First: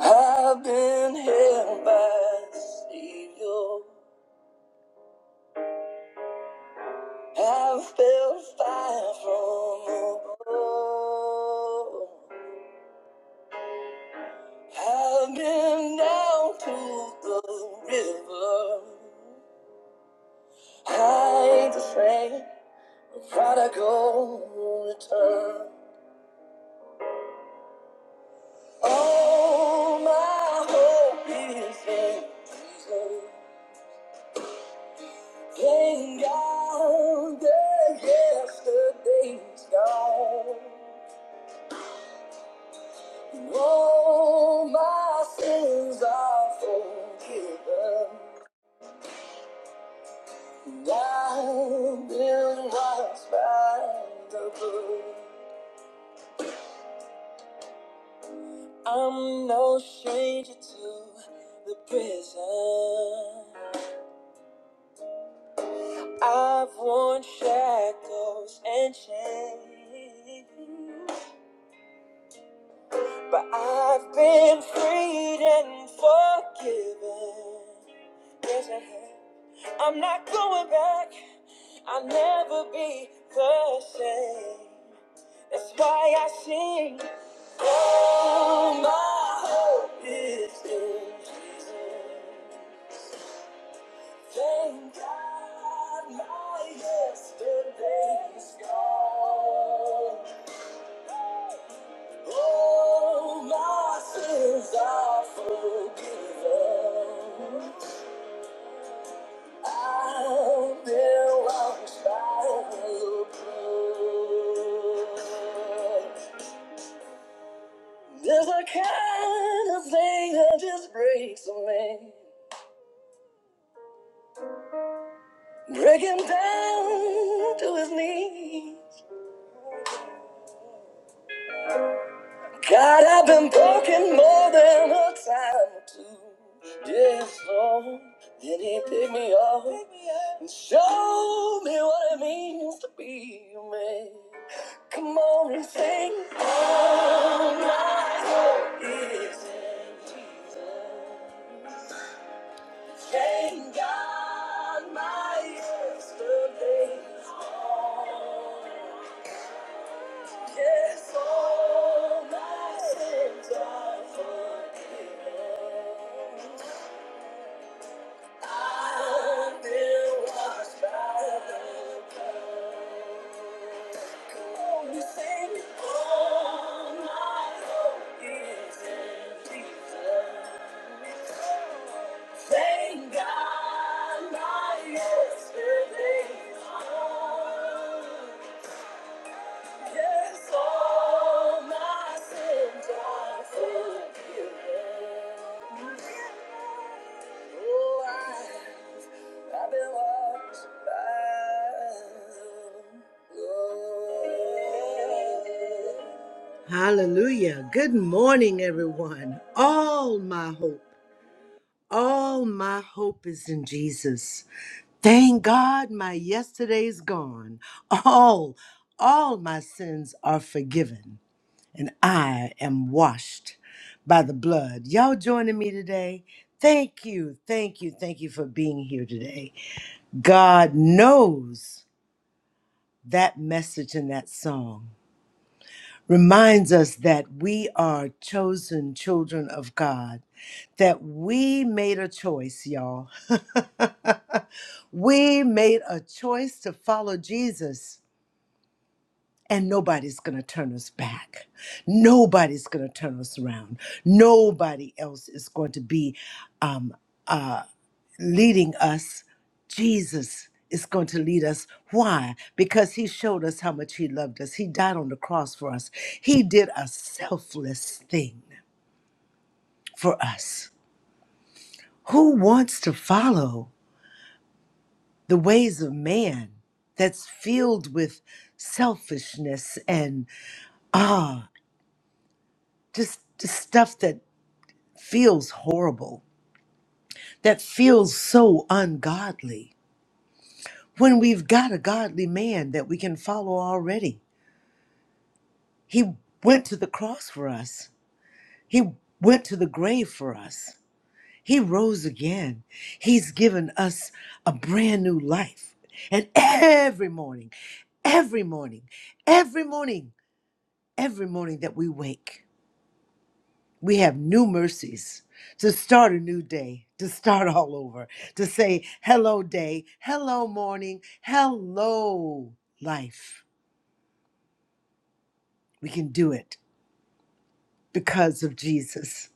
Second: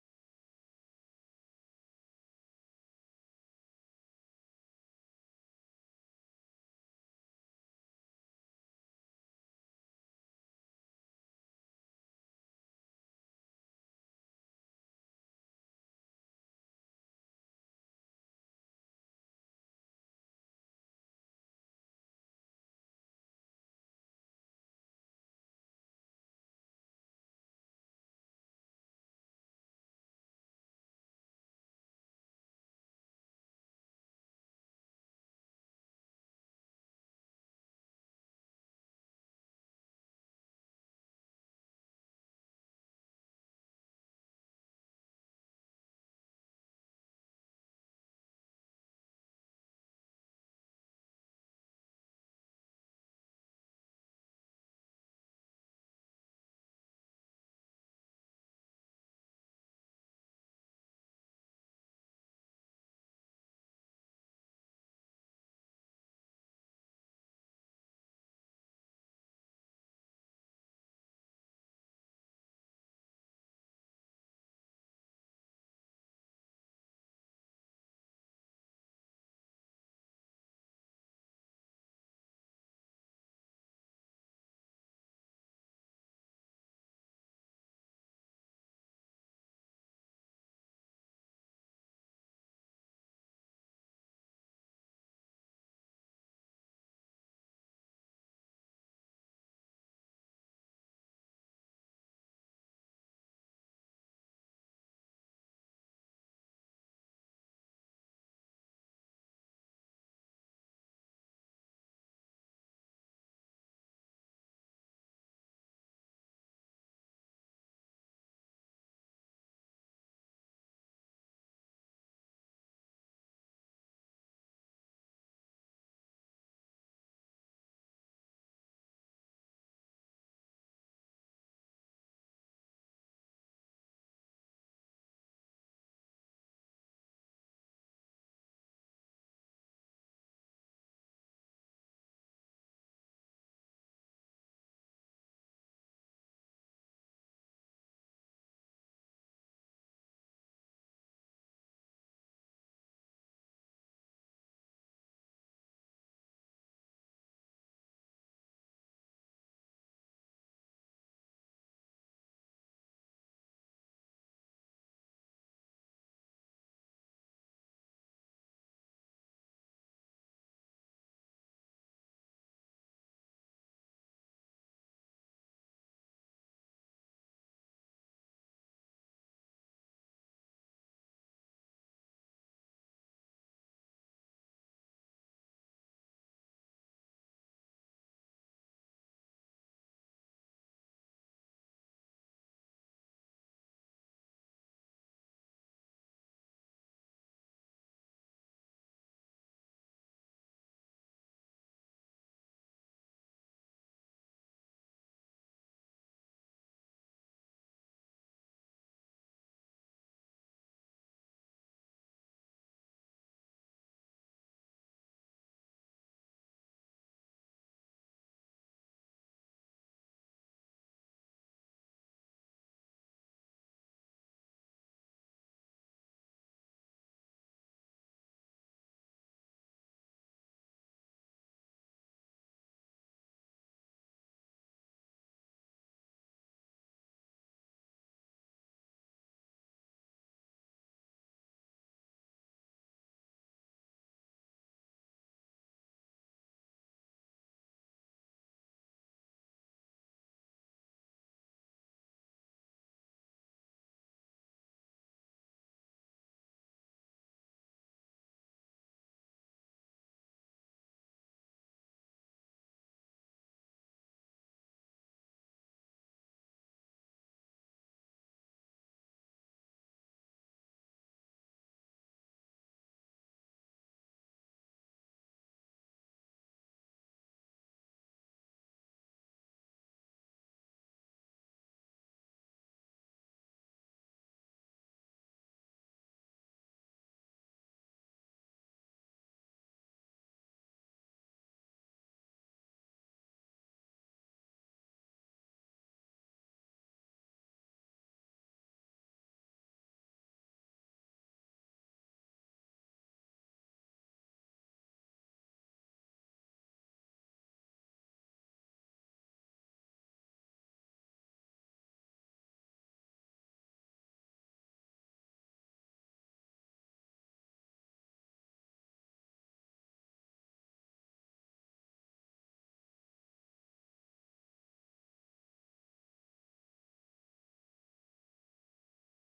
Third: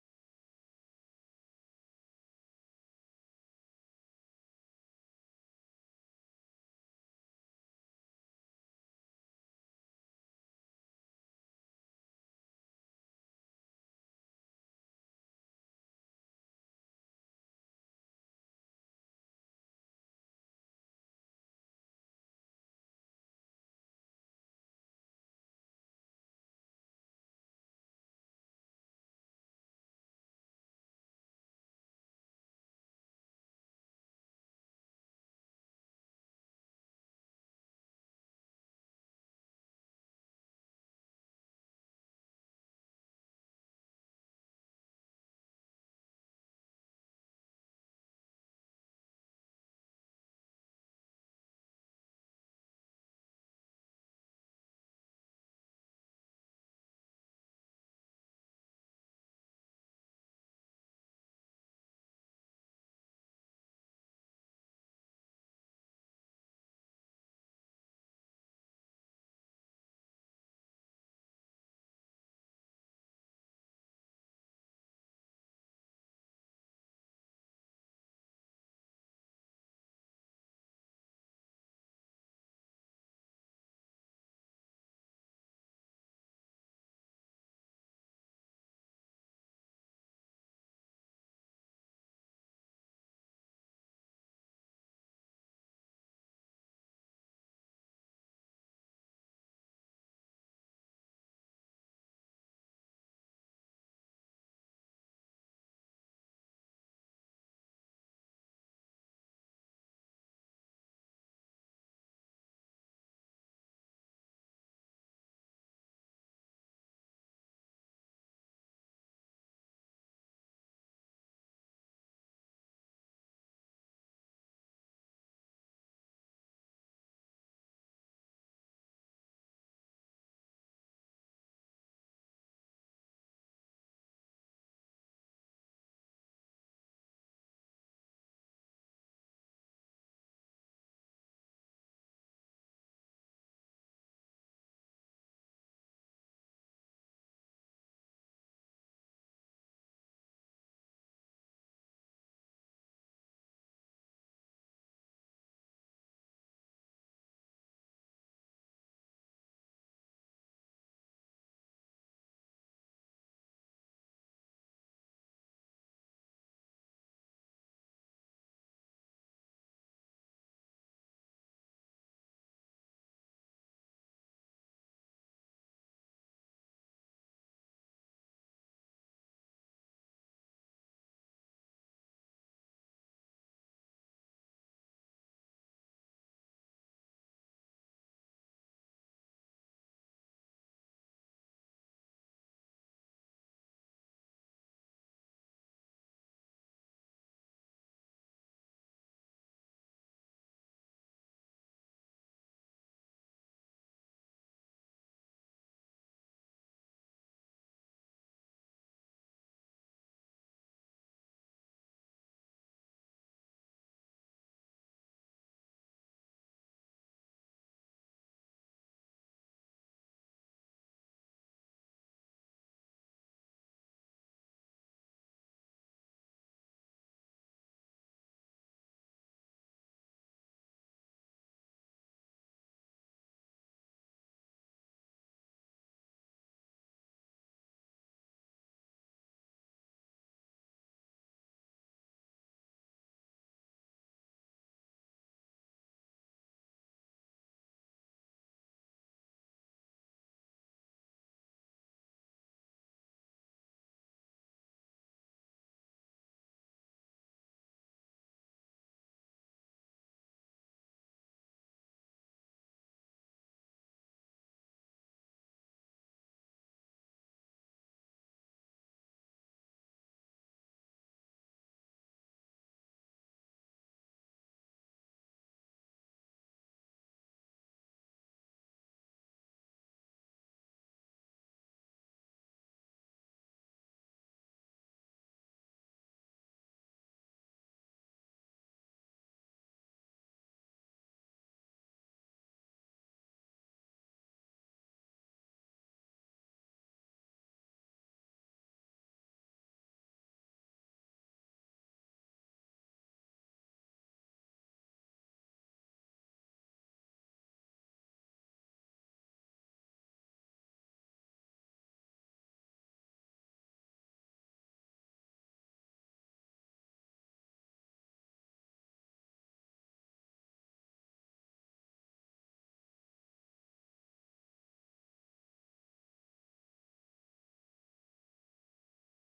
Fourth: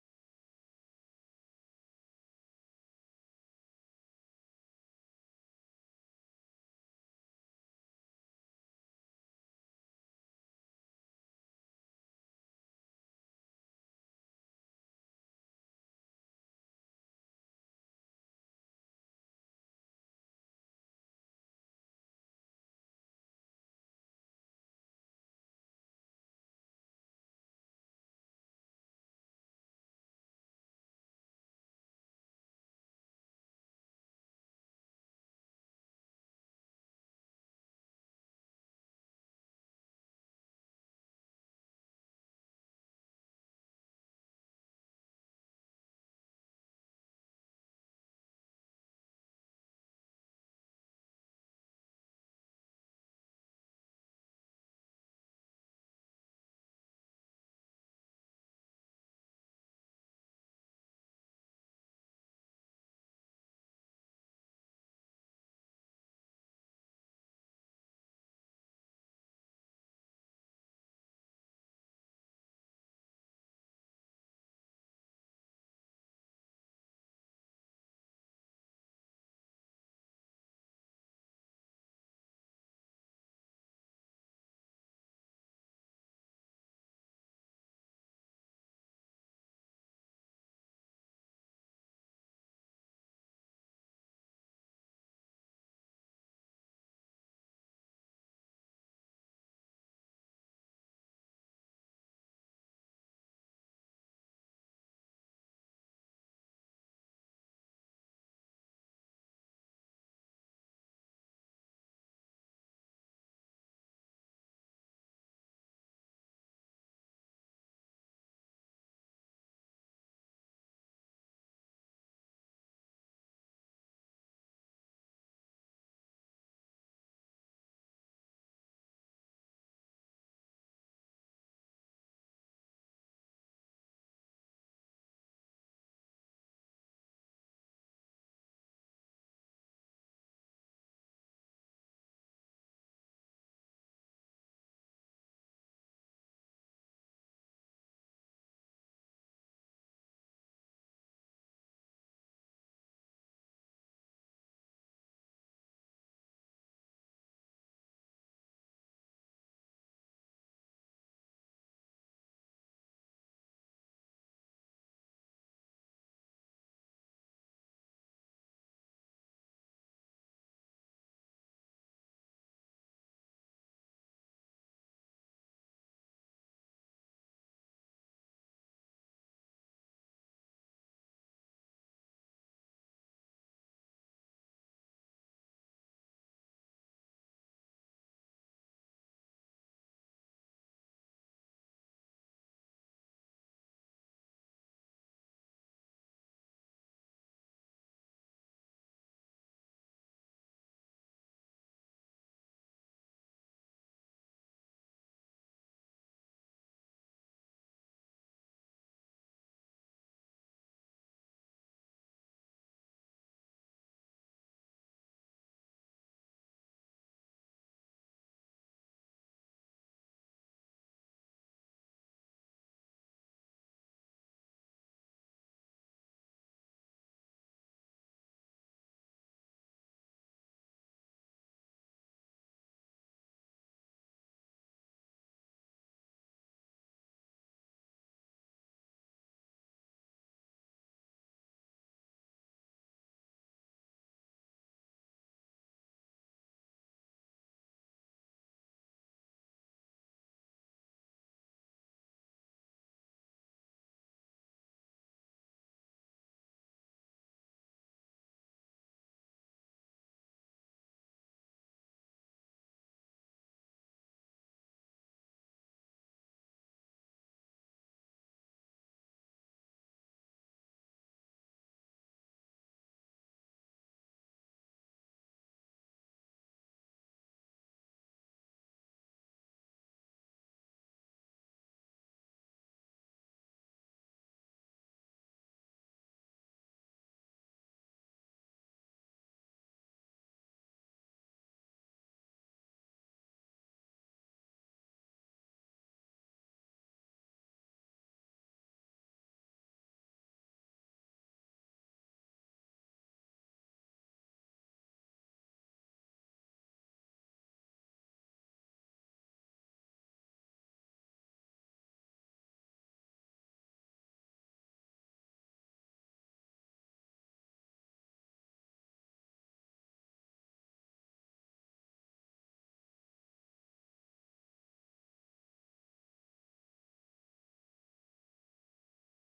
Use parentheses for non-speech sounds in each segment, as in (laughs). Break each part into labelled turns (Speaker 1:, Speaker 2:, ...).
Speaker 1: I've been held by the Savior. I've felt fire from above. I've been down to the river. I ain't the same. A prodigal return. All my hope is in Jesus. Thank God that yesterday's gone. All my sins are forgiven. And I've been washed by the blood. I'm no stranger to the prison. I've worn shackles and chains. But I've been freed and forgiven. Yes, I have. I'm not going back. I'll never be the same. That's why I sing. Oh, my hope is in Jesus. Thank God my yesterday's gone. Oh, my sins are forgiven. There's a kind of thing that just breaks a man, break him down to his knees. God, I've been broken more than a time or two. Yes, Lord. Then he picked me up and showed me what it means to be a man. Come on and sing. Oh, my soul is in. Thank God my yesterday. Yes, all my sins are forgiven. I've been washed by the blood. Come on, you sing. All my hope Jesus. Thank God my yesterday's gone. Yes, Oh, Hallelujah. Good morning, everyone. All my hope. All my hope is in Jesus. Thank God my yesterday's gone. All, all my sins are forgiven, and I am washed by the blood. Y'all joining me today? Thank you, thank you, thank you for being here today. God knows that message in that song reminds us that we are chosen children of God that we made a choice, y'all. (laughs) We made a choice to follow Jesus, and nobody's going to turn us back. Nobody's going to turn us around. Nobody else is going to be um, uh, leading us. Jesus is going to lead us. Why? Because he showed us how much he loved us. He died on the cross for us, he did a selfless thing for us. Who wants to follow? the ways of man that's filled with selfishness and ah just, just stuff that feels horrible that feels so ungodly when we've got a godly man that we can follow already he went to the cross for us he went to the grave for us he rose again he's given us a brand new life and every morning every morning every morning every morning that we wake, we have new mercies to start a new day, to start (laughs) all over, to say, hello, day, hello, morning, hello, life. We can do it because of Jesus.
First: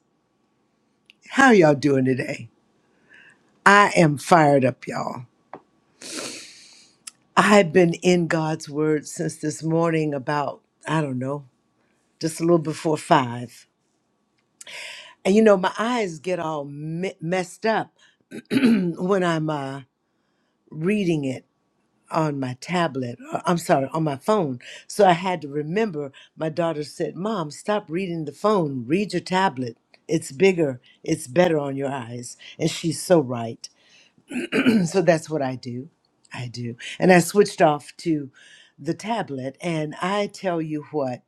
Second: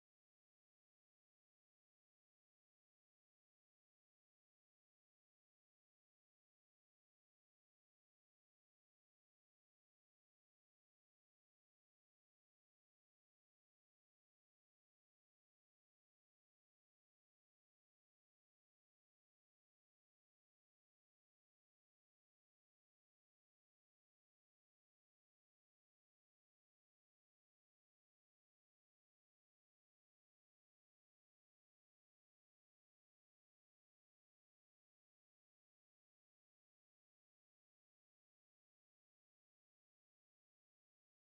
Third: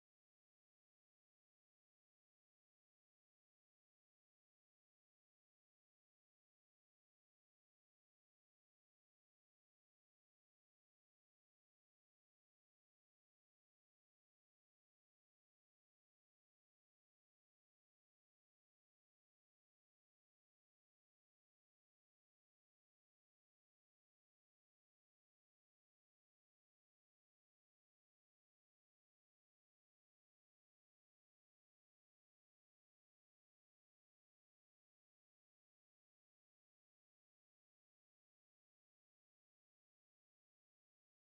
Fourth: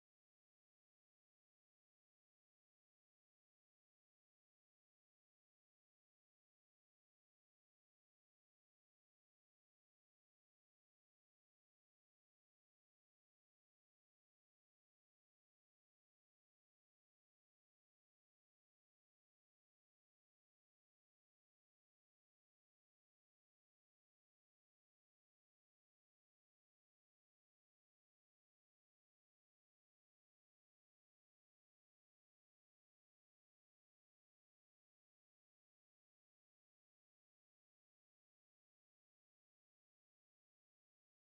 Speaker 1: How y'all doing today? I am fired up, y'all. I've been in God's word since this morning about, I don't know, just a little before five. And you know, my eyes get all me- messed up (clears throat) when I'm uh, reading it on my tablet. uh, I'm sorry, on my phone. So I had to remember. My daughter said, "Mom, stop reading the phone. Read your tablet. It's bigger. It's better on your eyes." And she's so right. (clears throat) So that's what I do. I do. And I switched off to the tablet and I tell you what.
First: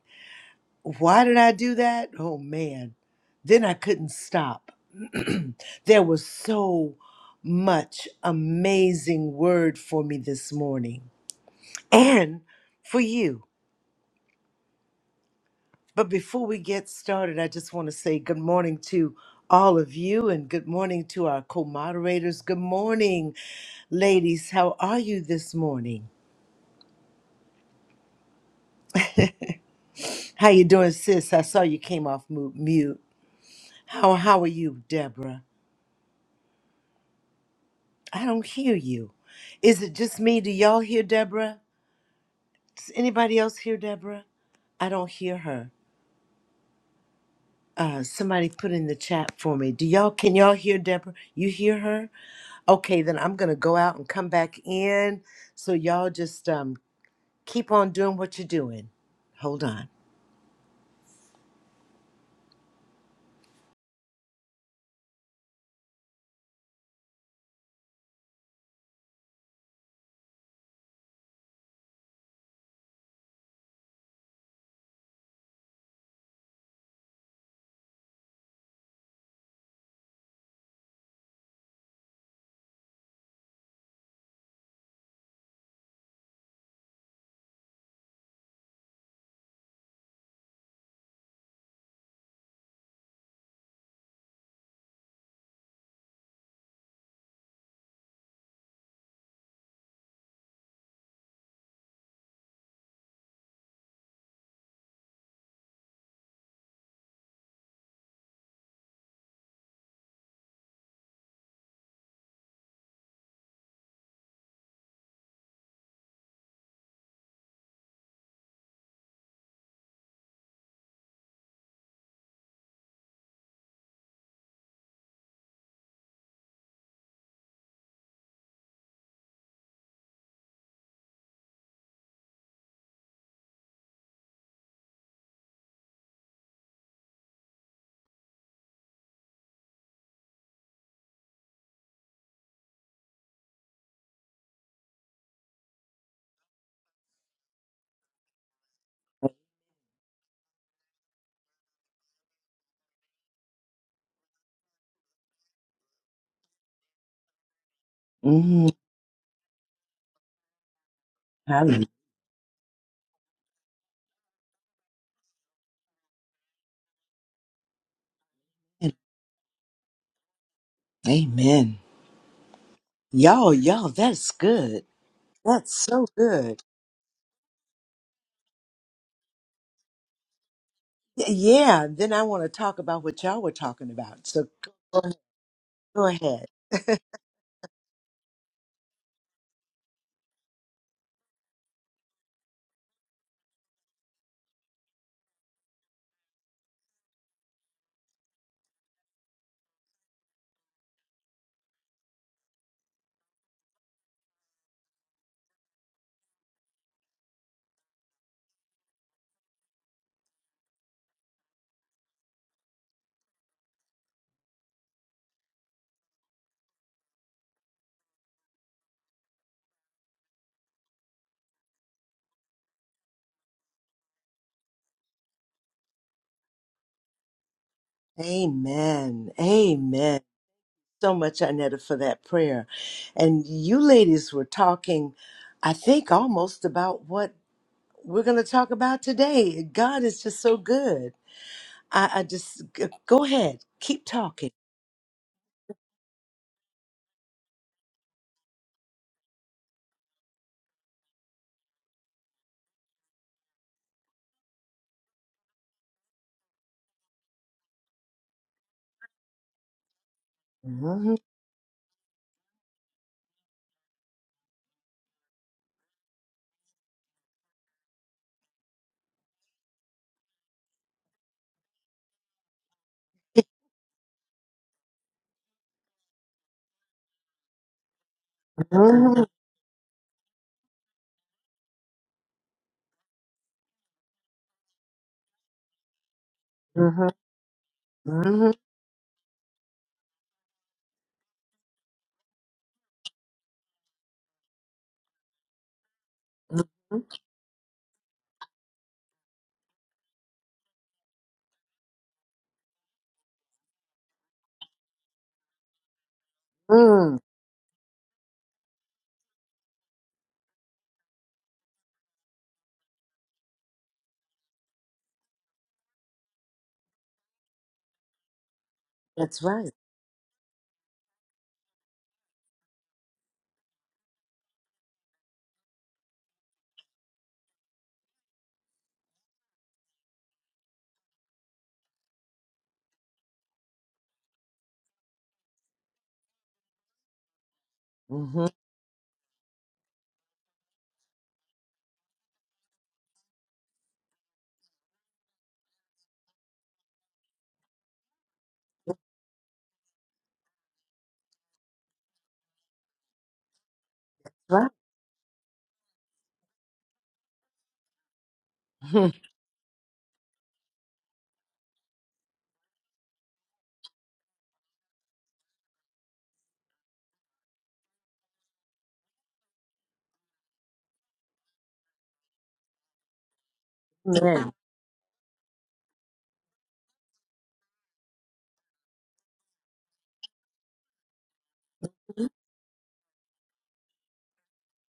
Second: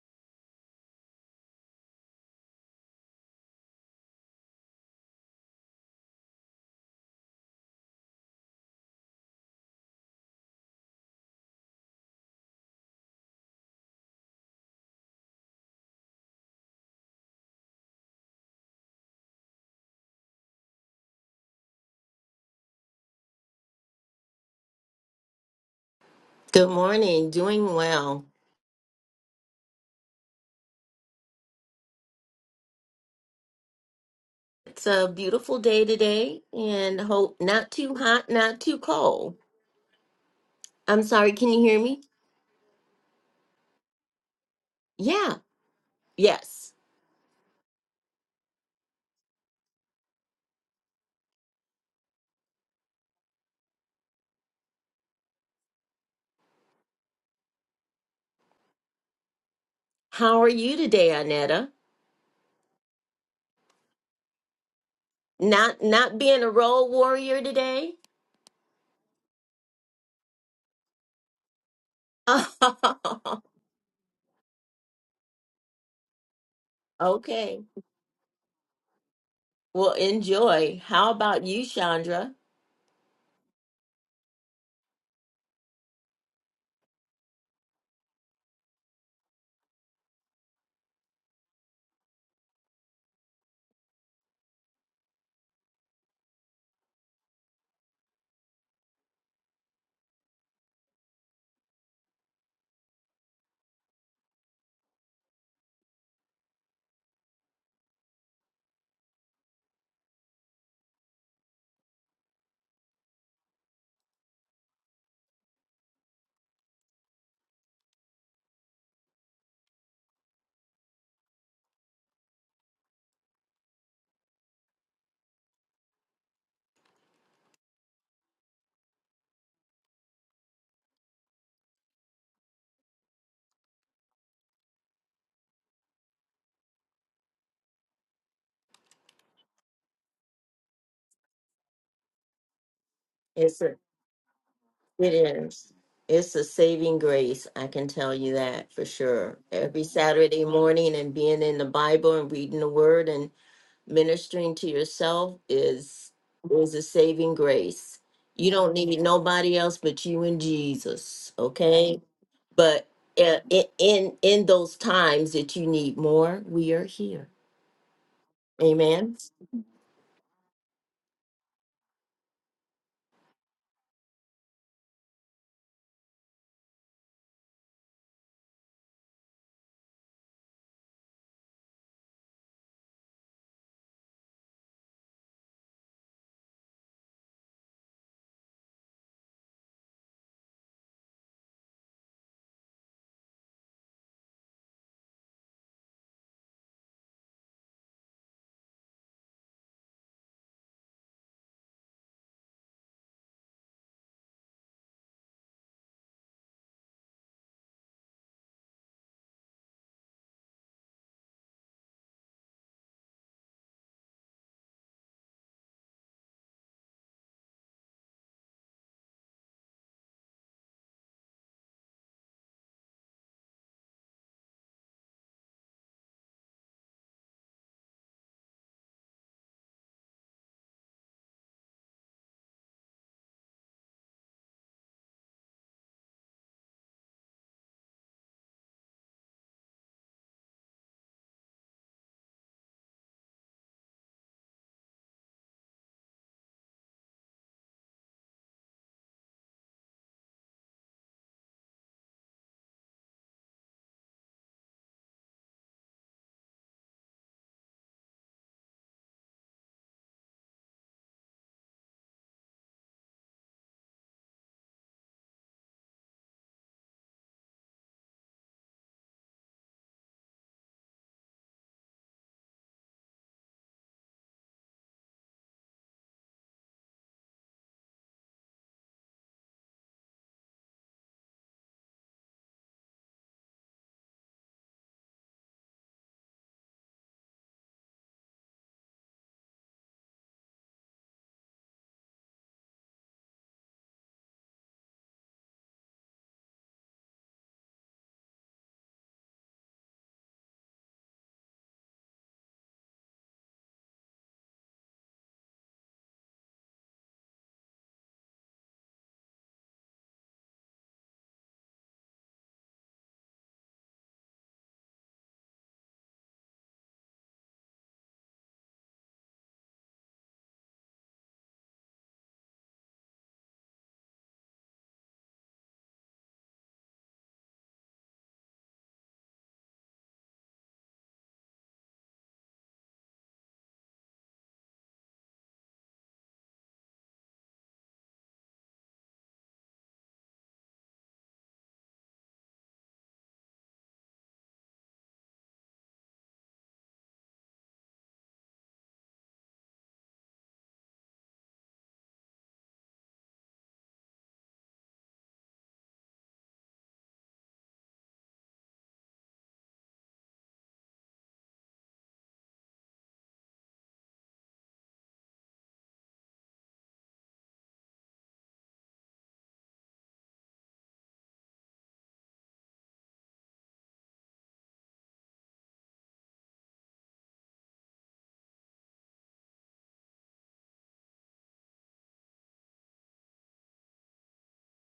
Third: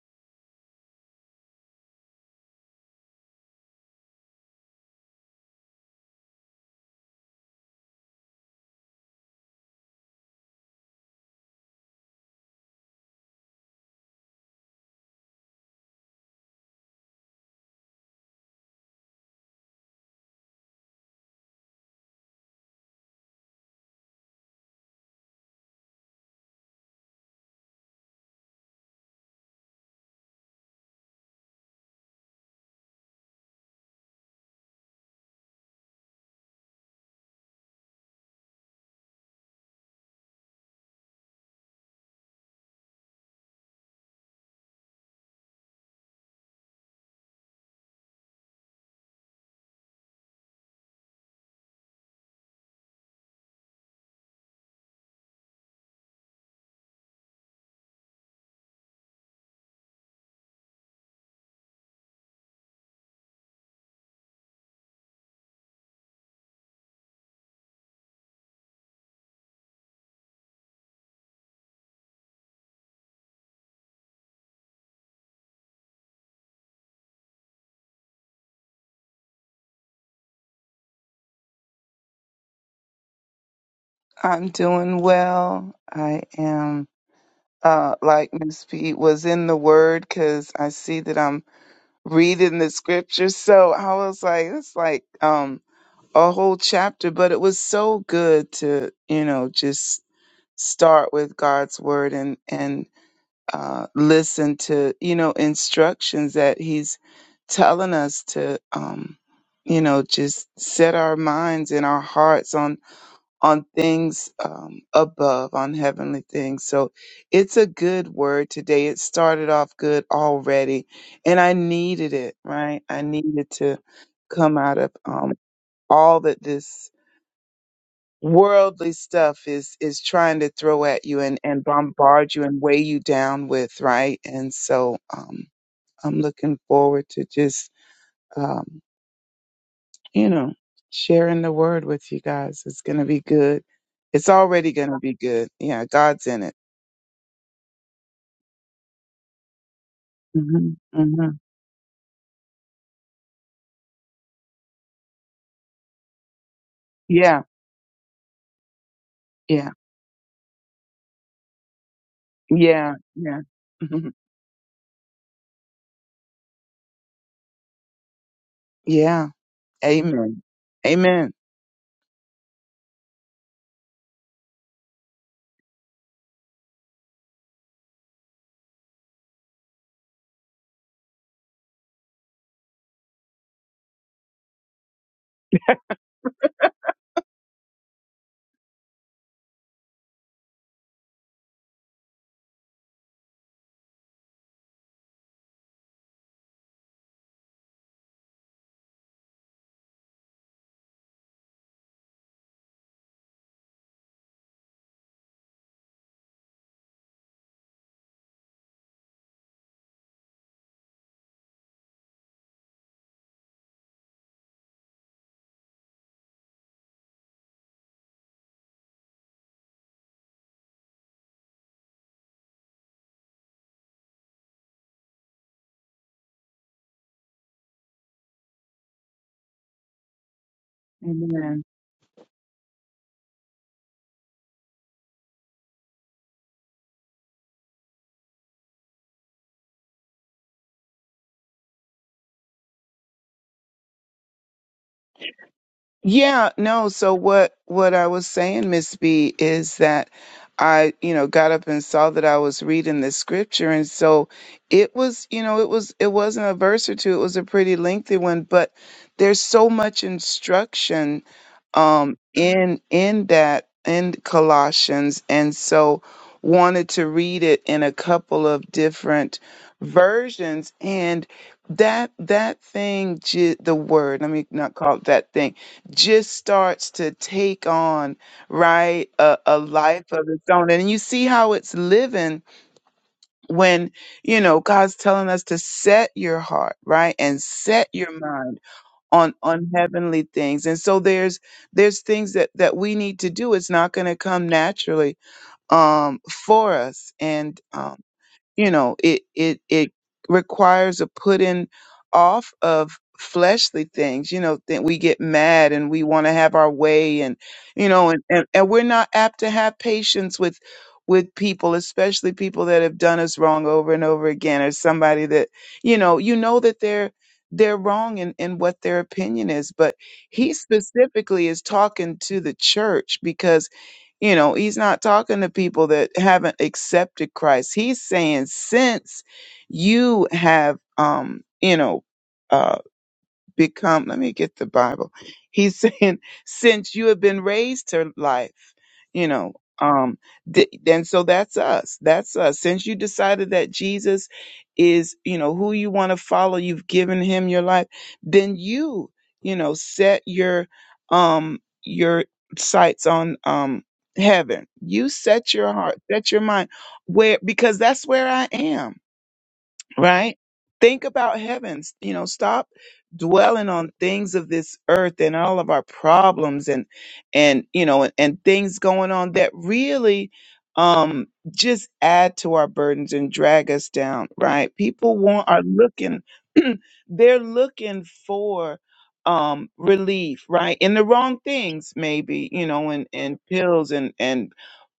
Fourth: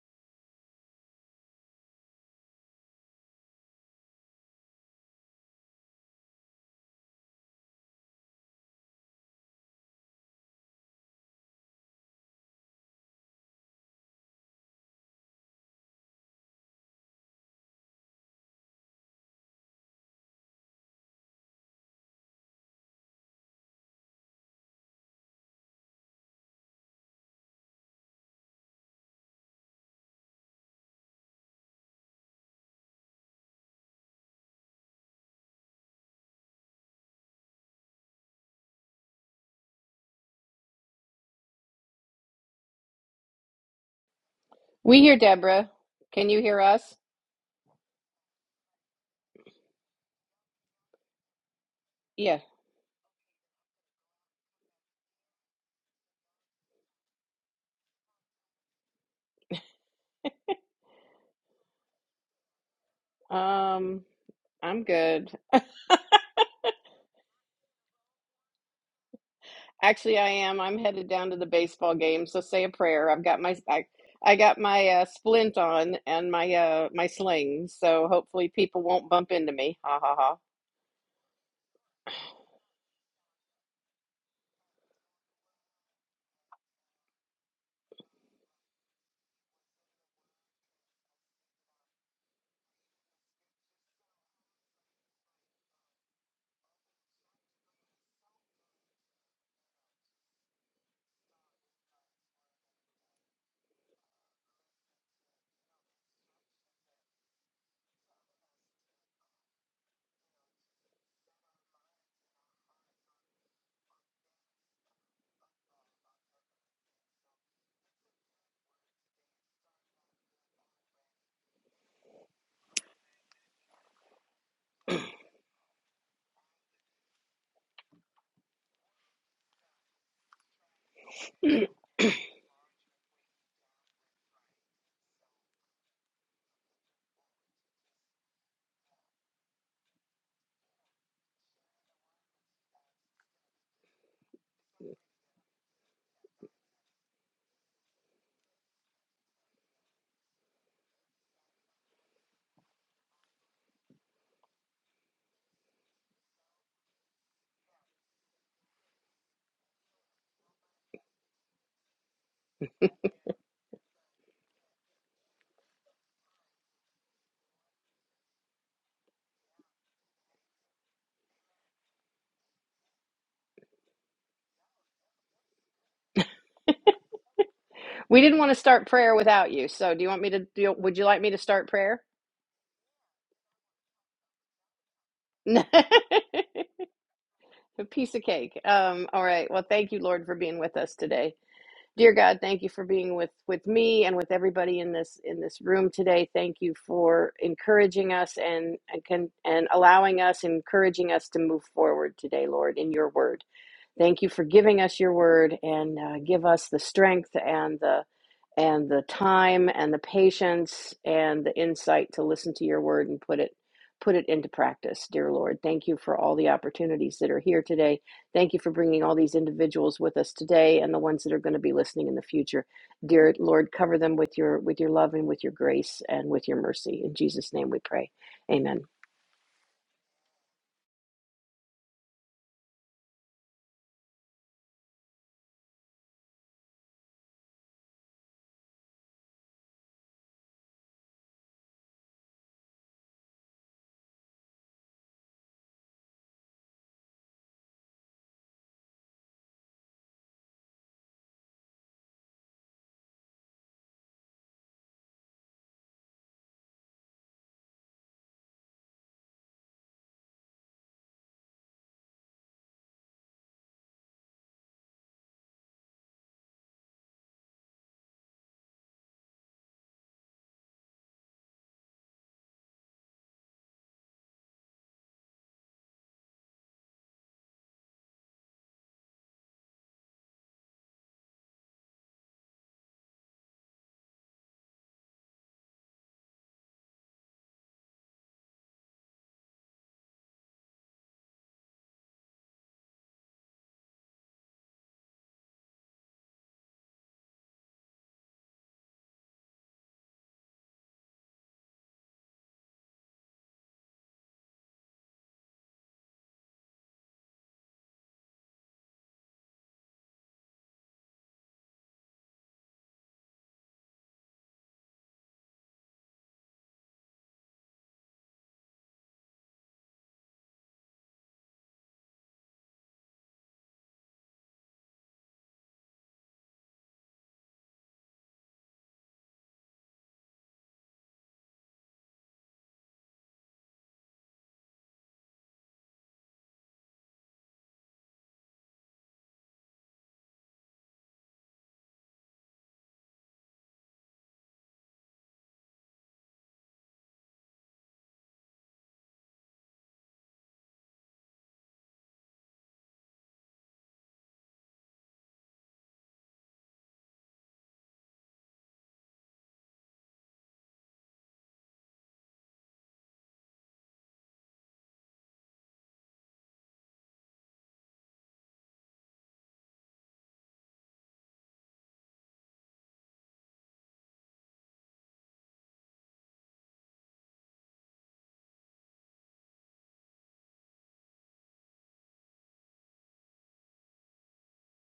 Speaker 1: Why did I do that? Oh man. Then I couldn't stop. There was so much amazing word for me this morning. And for you. But before we get started, I just want to say good morning to all of you and good morning to our co moderators. Good morning, ladies. How are you this morning?
Speaker 2: Good morning. Doing well.
Speaker 1: How you doing, sis? I saw you came off mu- mute. How, how are you,
Speaker 2: It's a
Speaker 1: Deborah?
Speaker 2: beautiful day today and hope not too
Speaker 1: I
Speaker 2: hot,
Speaker 1: don't
Speaker 2: not
Speaker 1: hear
Speaker 2: too
Speaker 1: you.
Speaker 2: cold.
Speaker 1: Is it just me? Do y'all
Speaker 2: I'm
Speaker 1: hear
Speaker 2: sorry, can
Speaker 1: Deborah?
Speaker 2: you hear me?
Speaker 1: Does anybody else hear Deborah? I
Speaker 3: We
Speaker 1: don't
Speaker 3: hear
Speaker 2: Yeah.
Speaker 1: hear her.
Speaker 3: Deborah. Can you hear
Speaker 2: Yes.
Speaker 3: us?
Speaker 1: Uh, somebody put in the chat for me. Do y'all can y'all hear Deborah? You hear her?
Speaker 3: Yeah.
Speaker 1: Okay, then I'm gonna go out and come back in. So y'all just um keep on doing what you're doing. Hold on.
Speaker 2: How are you today, Anetta?
Speaker 3: Um, I'm good.
Speaker 2: Not not being a role warrior today?
Speaker 3: Actually, I am. I'm headed down to the baseball game, so say a
Speaker 2: (laughs)
Speaker 3: prayer. I've got my I, I got my uh, splint on and my uh my
Speaker 2: okay.
Speaker 3: sling, so hopefully people won't bump into me.
Speaker 2: Well,
Speaker 3: Ha ha
Speaker 2: enjoy. How about you, Chandra?
Speaker 4: I'm doing well. I am, uh, like Miss P was in the Word because I see that I'm reading the scriptures. So I was like, it's like um, a whole chapter, but it was so good to, you know, just start with God's Word and and uh, listen to, you know, instructions that He's telling us to, um, you know, just set our minds and our hearts on on things um, above, on heavenly things. So it's a good word today. It started off good already, and I needed it, right? I needed to come out of um, all that this worldly stuff is is trying to throw at you and
Speaker 3: ha.
Speaker 4: and
Speaker 3: (laughs) (clears throat)
Speaker 4: bombard you and weigh you down with, right? And so um, I'm looking forward to just. um, you know, sharing the word with you guys. It's going to be
Speaker 2: It's
Speaker 4: good.
Speaker 2: a,
Speaker 4: It's already going to be
Speaker 2: it
Speaker 4: good.
Speaker 2: is.
Speaker 4: Yeah, God's
Speaker 2: It's
Speaker 4: in
Speaker 2: a
Speaker 4: it.
Speaker 2: saving grace, I can tell you that for sure. Every Saturday
Speaker 4: hmm
Speaker 2: morning and
Speaker 4: hmm
Speaker 2: being in the Bible and reading the word and ministering to yourself is is a saving
Speaker 4: Yeah,
Speaker 2: grace. You
Speaker 1: Mm,
Speaker 2: don't need nobody
Speaker 4: yeah,
Speaker 2: else but you and Jesus,
Speaker 1: hallelujah.
Speaker 2: okay? But
Speaker 4: yeah,
Speaker 2: uh,
Speaker 4: yeah,
Speaker 2: i-
Speaker 4: Mhm.
Speaker 2: in in those times that you need more, we are here. Amen.
Speaker 4: yeah. Amen. Amen.
Speaker 1: Amen. Y'all, y'all, that's good. That's so good.
Speaker 3: We didn't want to start prayer without you, so do you want me to do? Would you like
Speaker 1: Y-
Speaker 3: me to start
Speaker 1: Yeah,
Speaker 3: prayer?
Speaker 1: then I want to talk about what y'all were talking about. So go ahead.
Speaker 3: (laughs) a
Speaker 1: Go ahead.
Speaker 3: piece of cake. Um. All right. Well, thank you, Lord, for being with us today. dear god thank you for being with with me and with everybody in this in this room today thank you for encouraging us and and can and allowing us encouraging us to move forward today lord in your word Thank you for giving us your word and uh, give us the strength and the and the time and the patience and the insight to listen to your word and put it put it into practice, dear Lord. Thank you for all the opportunities that are here today. Thank you for bringing all these individuals with us today and the ones that are going to be listening in the future. Dear Lord, cover them with your with your love and with your grace and with your mercy. In Jesus name we pray. Amen.
Speaker 1: Amen. Amen. so much,
Speaker 4: Amen.
Speaker 1: Anetta, for that prayer. And you ladies were talking, I think, almost about what we're going to talk about today. God is just so good. I, I just g- go ahead, keep talking.
Speaker 4: Yeah, no. So what? What I was saying, Miss B, is that I, you know, got up and saw that I was reading the scripture, and so it was, you know, it was, it wasn't a verse or two. It was a pretty lengthy one, but there's so much
Speaker 1: Mhm,
Speaker 4: instruction um, in in that in Colossians, and so wanted to read it in a couple of different versions. And that that thing, ju- the word, let me not call it that thing, just starts to take on right
Speaker 1: mhm,
Speaker 4: a, a life of its own, and you see how it's living when you know God's telling us to set your heart
Speaker 1: mhm,
Speaker 4: right and set your mind
Speaker 1: mhm,
Speaker 4: on on heavenly things and so there's there's things that that we need to do it's not going to come naturally um for us and um, you know it it it requires a putting off of fleshly things you know that we get mad and we want to have our
Speaker 1: mhm.
Speaker 4: way and you know and, and and we're not apt to have patience with with people especially people that have done us wrong over and over again or somebody that you know you know that they're they're wrong in, in what their
Speaker 1: That's
Speaker 4: opinion is
Speaker 1: right.
Speaker 4: but he specifically is talking to the church because you know, he's not talking to people that haven't accepted Christ. He's saying, since you have, um, you know, uh, become, let me get the Bible. He's (laughs) saying, since you have been raised to
Speaker 1: Mhm,
Speaker 4: life, you know, um, th- and so that's us. That's us. Since you decided that Jesus is, you know, who you want to follow, you've given him your life, then you, you know, set your, um, your sights on, um, heaven.
Speaker 1: Right.
Speaker 4: You set your heart, set your mind where, because that's where I am
Speaker 1: (laughs) Mhm.
Speaker 4: right? Think about heavens. You know, stop dwelling on things of this earth and all of our problems and and you know and, and things going on that really um just add to our burdens and drag us down,
Speaker 1: Amen.
Speaker 4: right? People want are looking (clears throat) they're looking for um relief, right? In the wrong things maybe, you know, and and pills and and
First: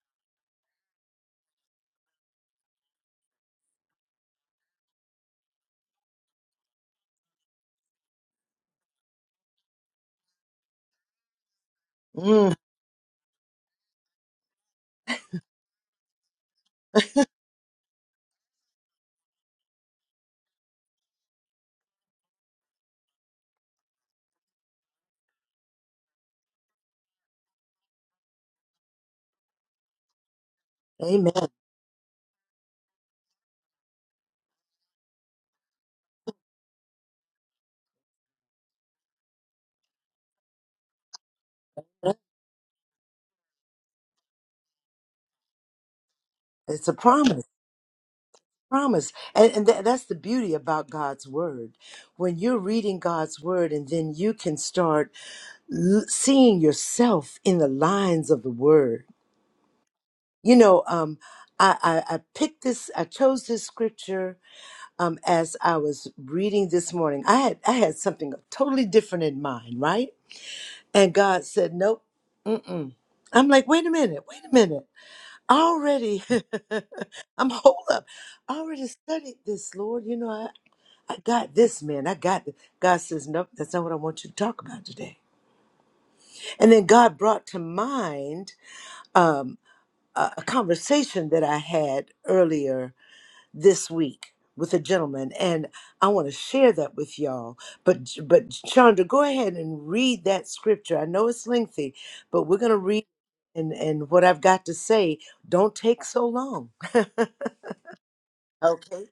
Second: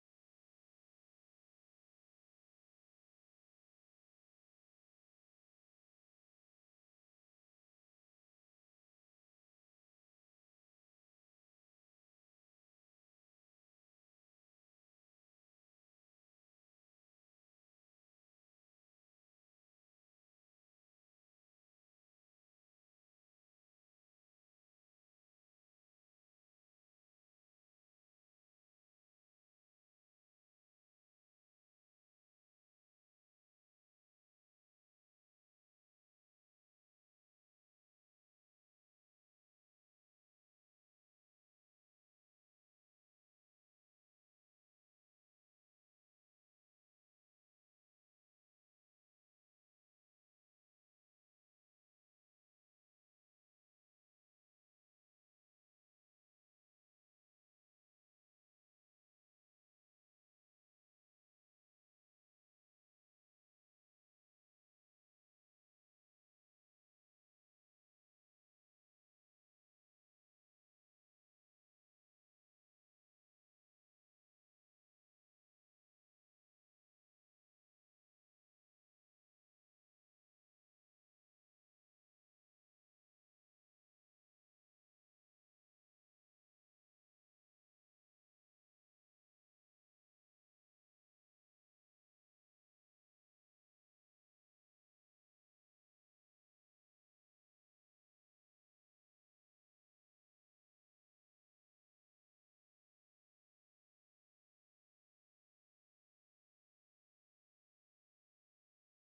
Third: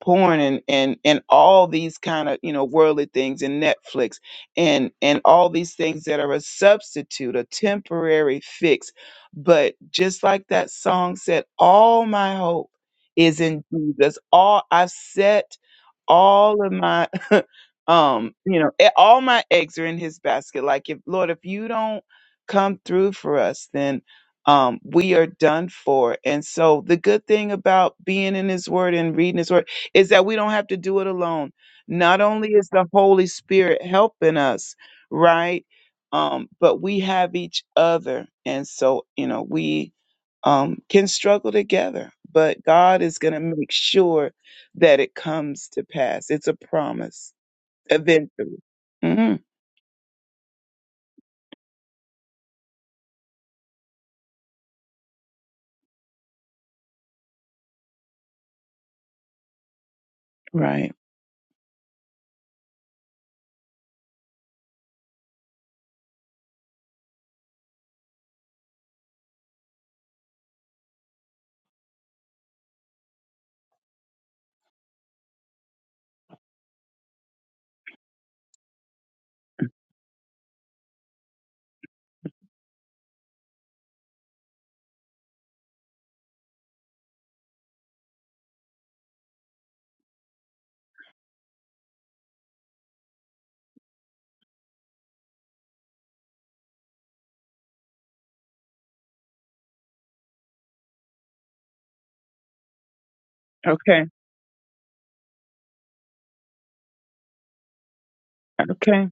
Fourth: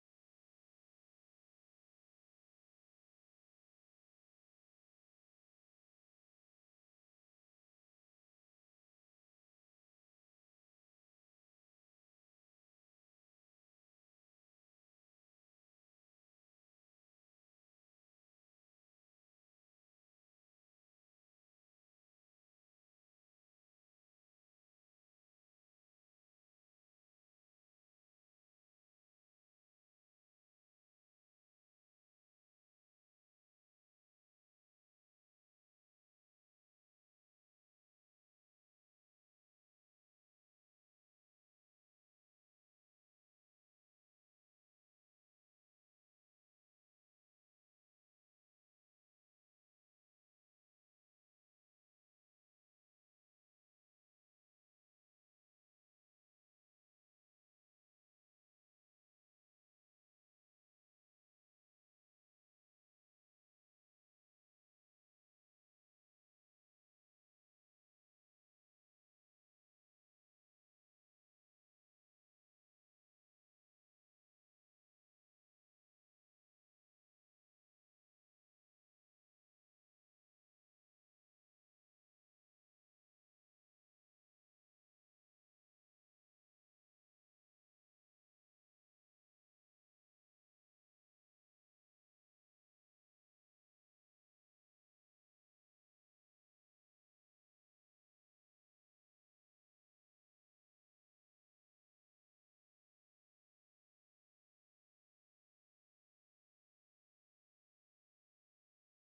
Speaker 4: porn and and and all these kind of, you know, worldly things and Netflix and and all these things that are a substitute a temporary fix but just like that song said all my hope is in jesus all i've set all of my (laughs) um you know e- all my eggs are in his basket like if lord if you don't come through for us then um we are done for and so the good thing about being in his word and reading his word is that we don't have to do it
Speaker 1: Mhm.
Speaker 4: alone not only is the Holy Spirit helping us, right? Um, but we have each other. And so, you know, we um, can struggle together, but God is going to make sure that it comes to pass. It's a
Speaker 1: It's a
Speaker 4: promise
Speaker 1: promise,
Speaker 4: eventually.
Speaker 1: promise.
Speaker 4: hmm
Speaker 1: And, and tha- that's the beauty about God's word. When you're reading God's word, and then you can start l- seeing yourself in the lines of the word. You know,
Speaker 4: Right.
Speaker 1: um, I, I, I picked this, I chose this scripture um, as I was reading this morning. I had, I had something totally different in mind, right? And God said, nope. Mm-mm. I'm like, wait a minute, wait a minute. I Already, (laughs) I'm hold up. I already studied this, Lord. You know, I got this, man. I got this. God says, nope, that's not what I want you to talk about today. And then God brought to mind um, a, a conversation that I had earlier this week with a gentleman, and I want to share that with y'all. But but Chandra, go ahead and read that scripture. I know it's lengthy, but we're gonna read. And,
Speaker 4: Okay.
Speaker 1: and what I've got to say, don't take so long. (laughs)
Speaker 4: Okay.
Speaker 1: okay.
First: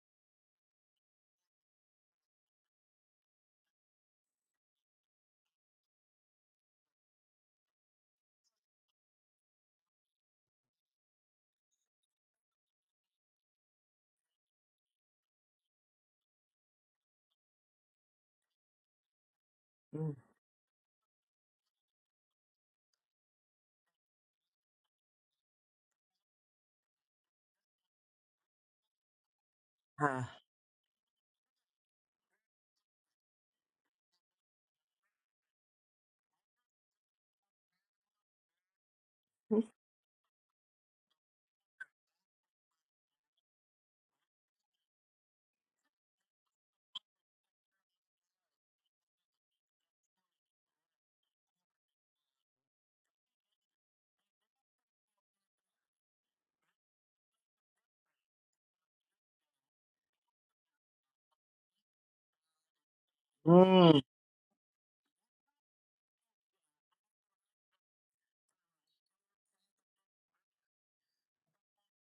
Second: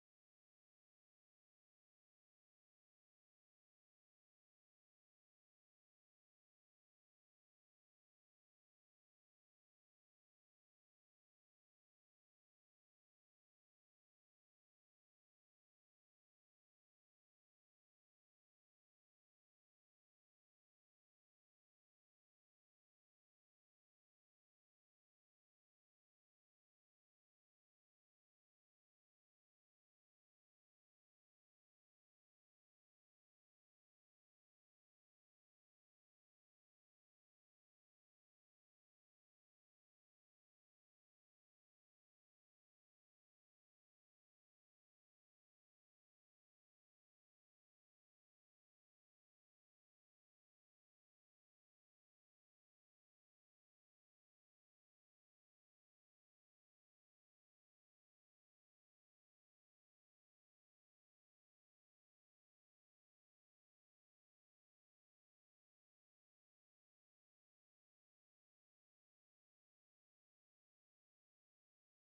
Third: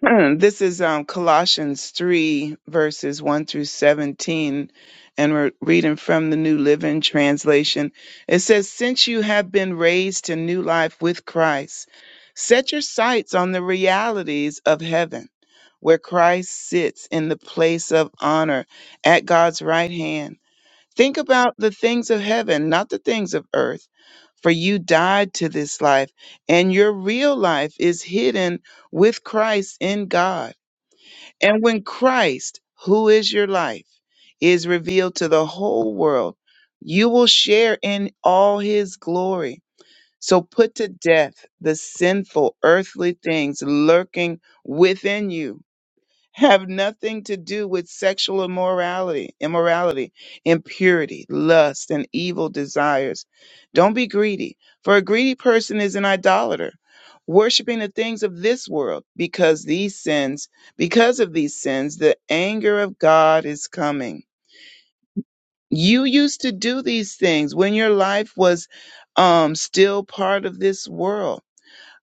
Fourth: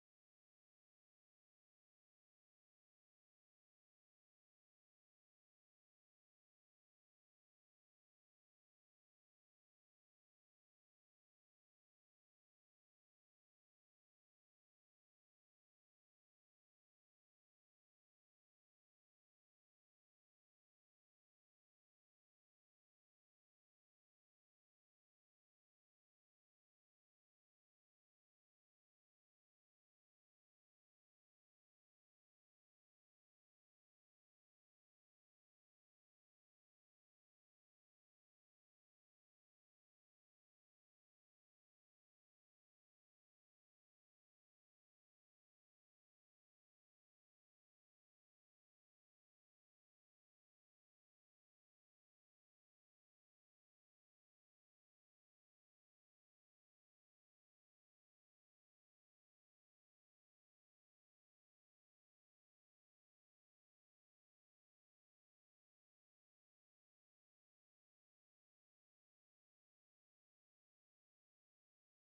Speaker 4: (clears throat) this is um, Colossians 3, verses 1 through 17, and we're reading from the New Living Translation. It says, Since you have been raised to new life with Christ, set your sights on the realities of heaven, where Christ sits in the place of honor at God's right
Speaker 1: Mm,
Speaker 4: hand. Think about the things of heaven, not the things of earth. For you died to this life, and your real life is hidden with Christ in
Speaker 1: ah.
Speaker 4: God. And when Christ, who is your life, is revealed to the whole world, you will share in all his glory. So put to death the sinful earthly things lurking within you have nothing to do with sexual immorality, immorality, impurity, lust, and evil desires. Don't be greedy, for a greedy person is an idolater, worshiping the things of this world, because these sins, because of these sins, the anger of God is
Speaker 1: Mm,
Speaker 4: coming. You used to do these things when your life was um, still part of this world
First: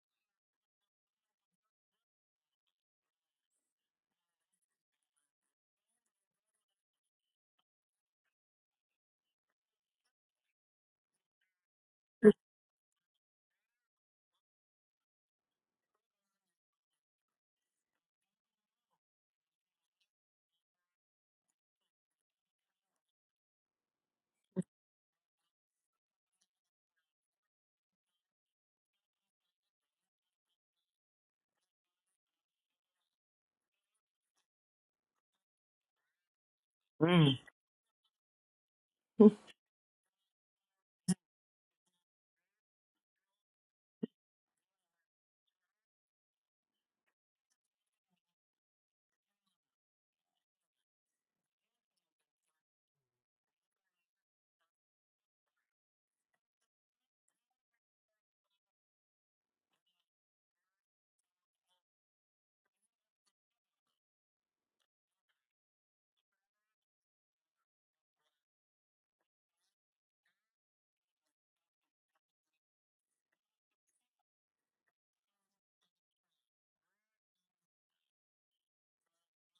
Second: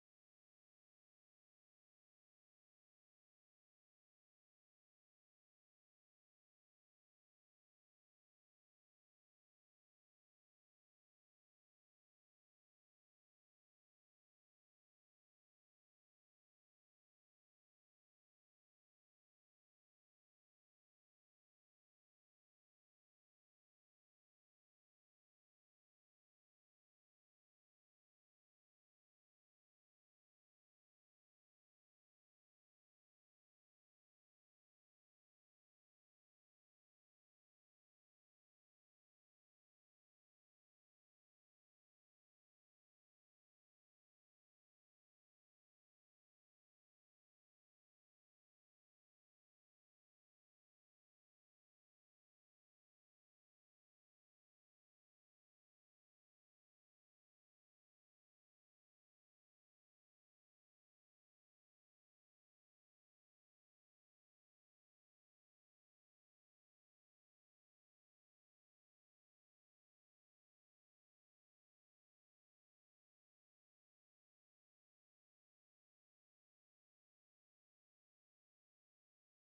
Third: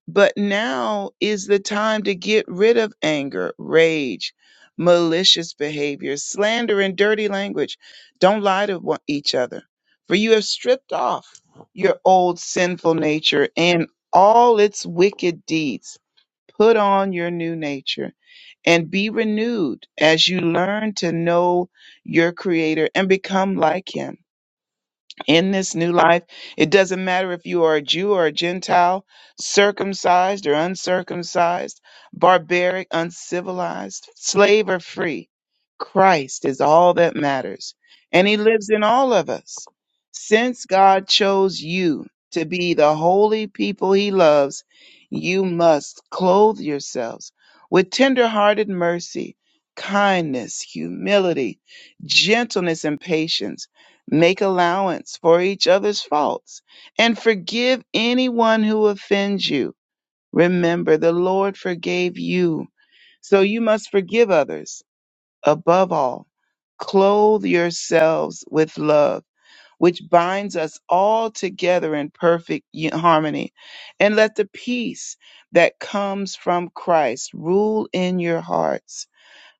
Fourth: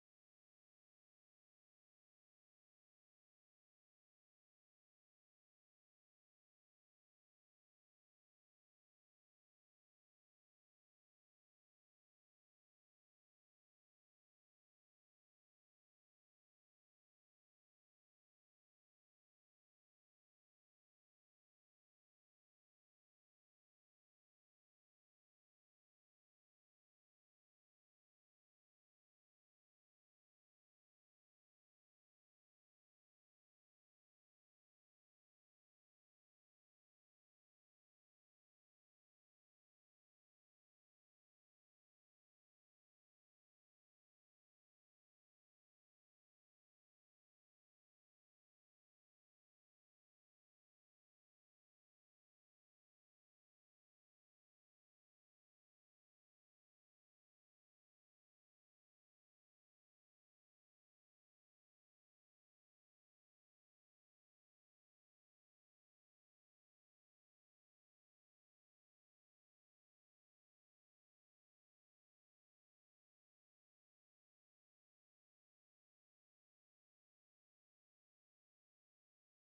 Speaker 4: but now is the time to get rid of anger, rage, malicious behavior, slander, and dirty language. Don't lie to one- each other, for you have stripped off your old sinful nature and all its wicked deeds. Put on your new nature and be renewed as you learn to know your Creator and become like Him in this new life. It doesn't matter if you are a Jew or a Gentile, circumcised or uncircumcised, barbaric, uncivilized, slave or free. Christ is all that
Speaker 1: mm.
Speaker 4: matters. And he lives in all of us. Since God chose you to be the holy people he loves, you must clothe yourselves with tender-hearted mercy, kindness, humility, gentleness, and patience Make allowance for each other's faults and forgive anyone who offends you. Remember, the Lord forgave you, so you must forgive others. Above all, clothe yourselves with love, which binds us all together in perfect u- harmony. And let the peace that comes from Christ rule in your hearts.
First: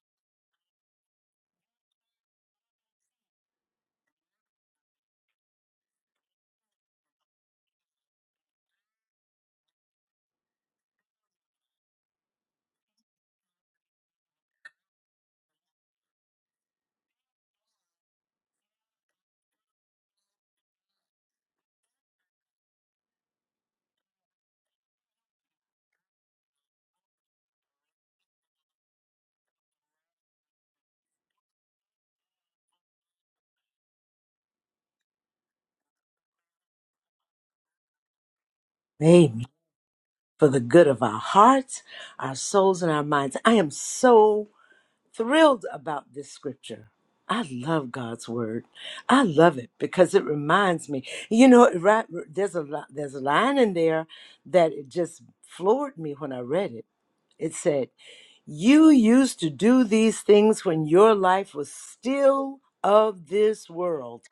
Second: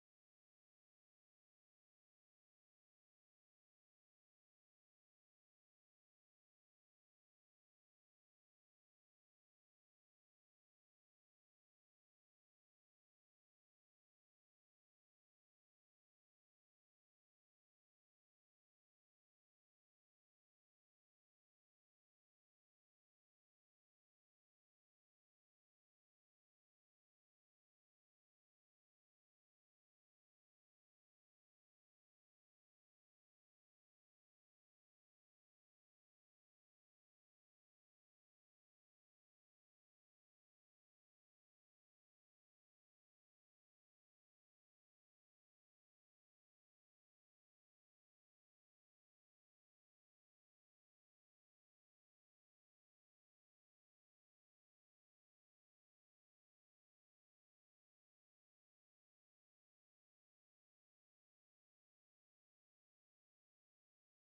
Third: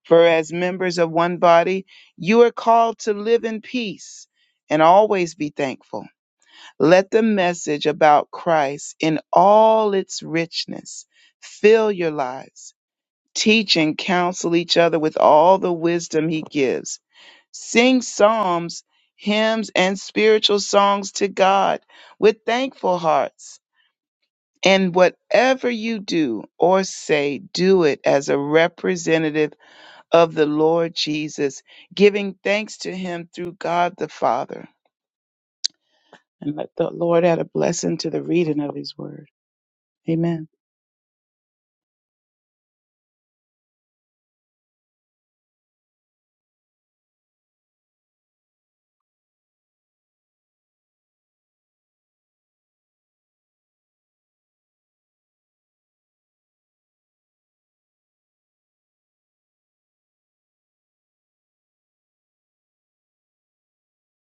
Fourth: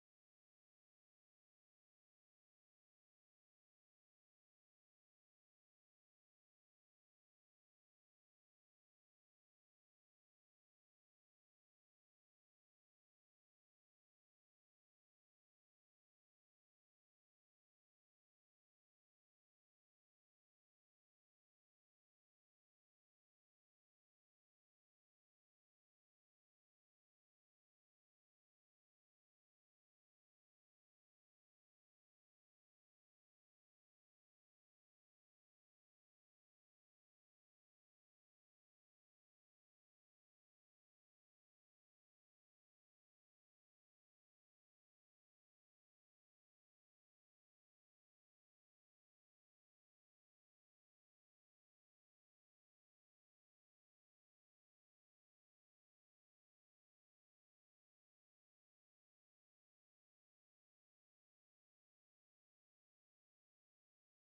Speaker 4: For as members of one body, you are called to live in peace and always be thankful. Let the message about Christ in all its richness fill your lives. Teach and counsel each other with all the wisdom he gives. Sing psalms, hymns, and spiritual songs to God with thankful hearts. And whatever you do or say, do it as a representative of the Lord Jesus, giving thanks to him through God the Father. And let the Lord add a blessing to the reading of his word.
Speaker 1: Amen.
Speaker 4: Amen.
Speaker 1: For the good of our hearts, our souls, and our minds. I am so thrilled about this scripture. I love God's word. I love it because it reminds me. You know, it right, there's a li- there's a line in there that it just floored me when I read it. It said, "You used to do these things when your life was still of this world."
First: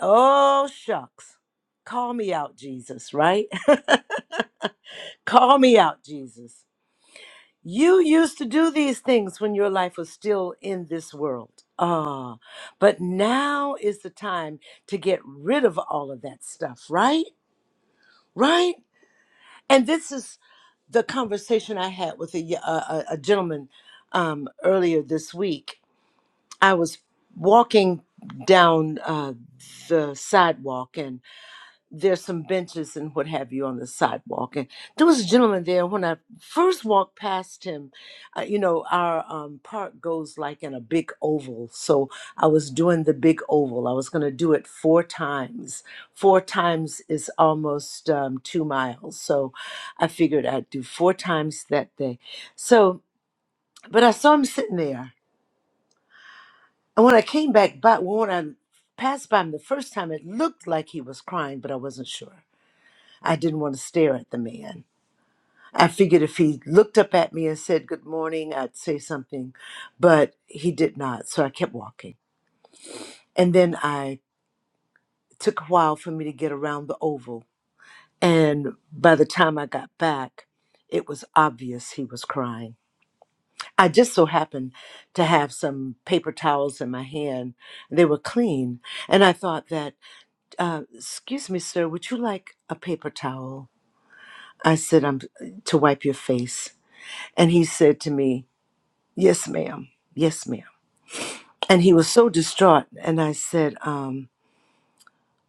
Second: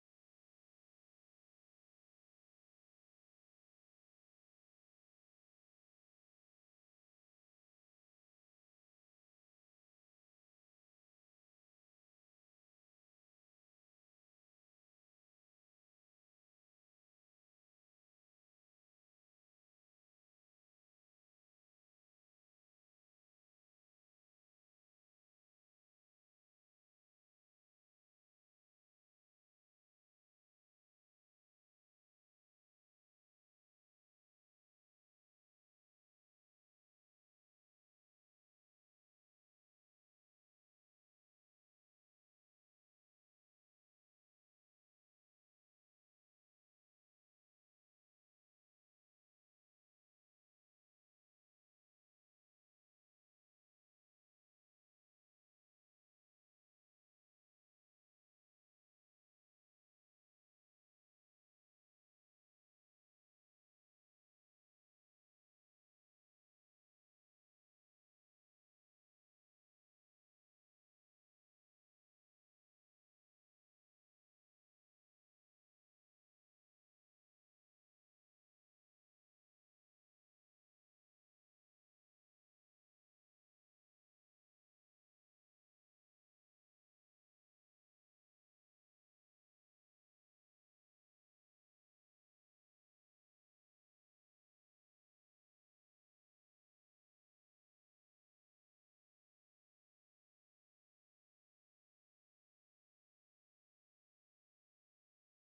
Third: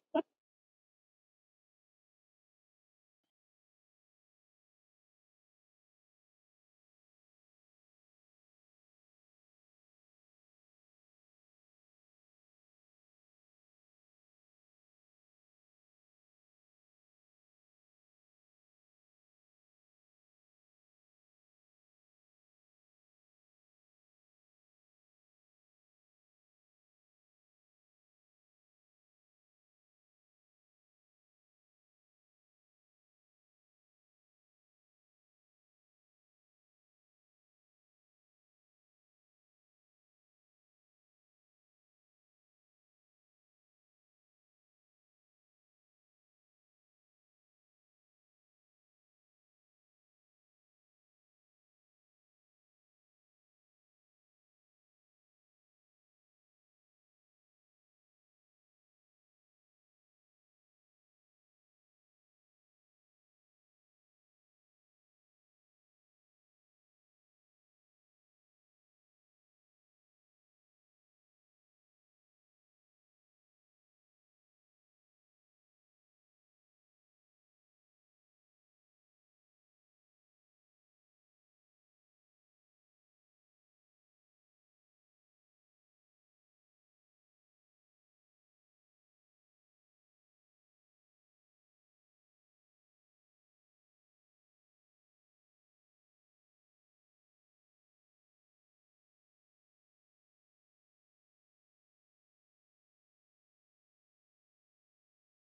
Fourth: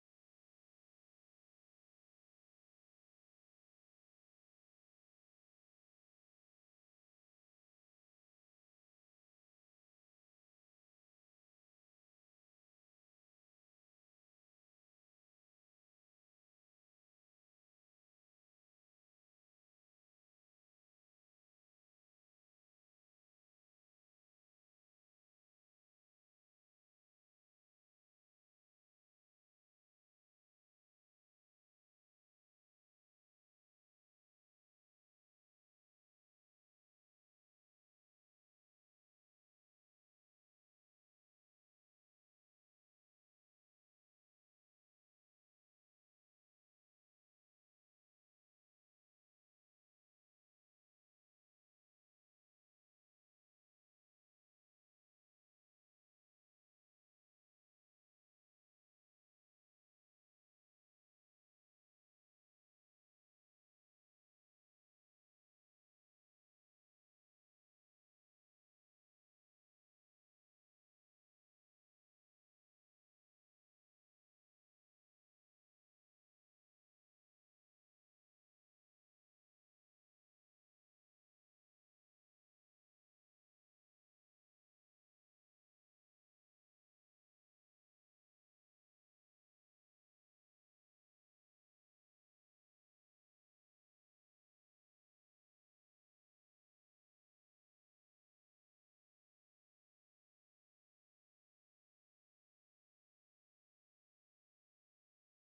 Speaker 1: Oh shucks, call me out, Jesus. Right? (laughs) call me out, Jesus. You used to do these things when your life was still in this world. Ah, but now is the time to get rid of all of that stuff, right? Right? And this is the conversation I had with a, y- a- a- a gentleman um, earlier this week. I was walking down uh, the sidewalk there's some benches and what have you on the sidewalk. And there was a gentleman there. When I first walked past him, uh, you know, our um, park goes like in a big oval. So I was doing the big oval. I was going to do it four times. Four times is almost um, two miles. So I figured I'd do four times that day. So, but I saw him sitting there. And when I came back by, well, when I passed by him the first time, it looked like he was crying, but I wasn't sure. I didn't want to stare at the man. I figured if he looked up at me and said good morning, I'd say something, but he did not. So I kept walking. And then I it took a while for me to get around the oval. And by the time I got back, it was obvious he was crying. I just so happened to have some paper towels in my hand. They were clean. And I thought that, uh, excuse me, sir, would you like a paper towel? I said, I'm to wipe your face. And he said to me, Yes, ma'am. Yes, ma'am. And he was so distraught. And I said, um,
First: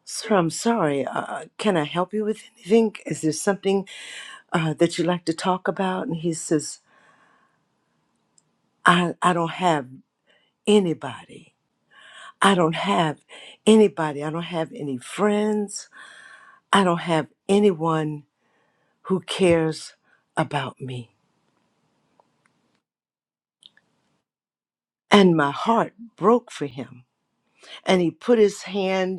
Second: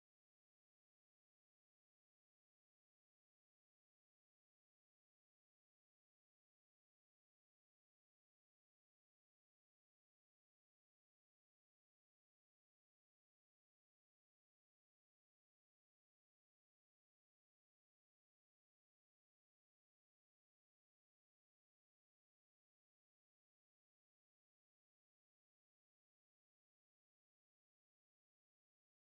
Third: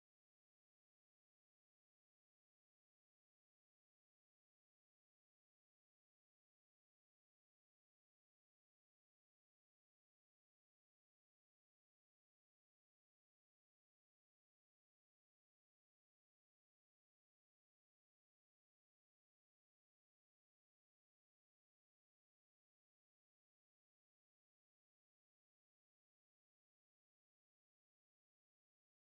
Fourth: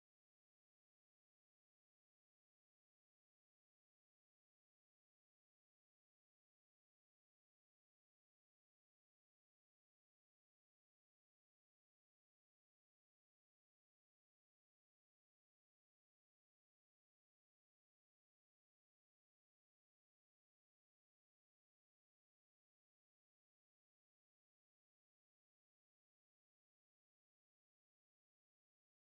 Speaker 1: Sir, I'm sorry. Uh, uh, can I help you with anything? Is there something uh, that you'd like to talk about? And he says, I, I don't have anybody. I don't have anybody. I don't have any friends. I don't have anyone who cares about me. And my heart broke for him. And he put his hand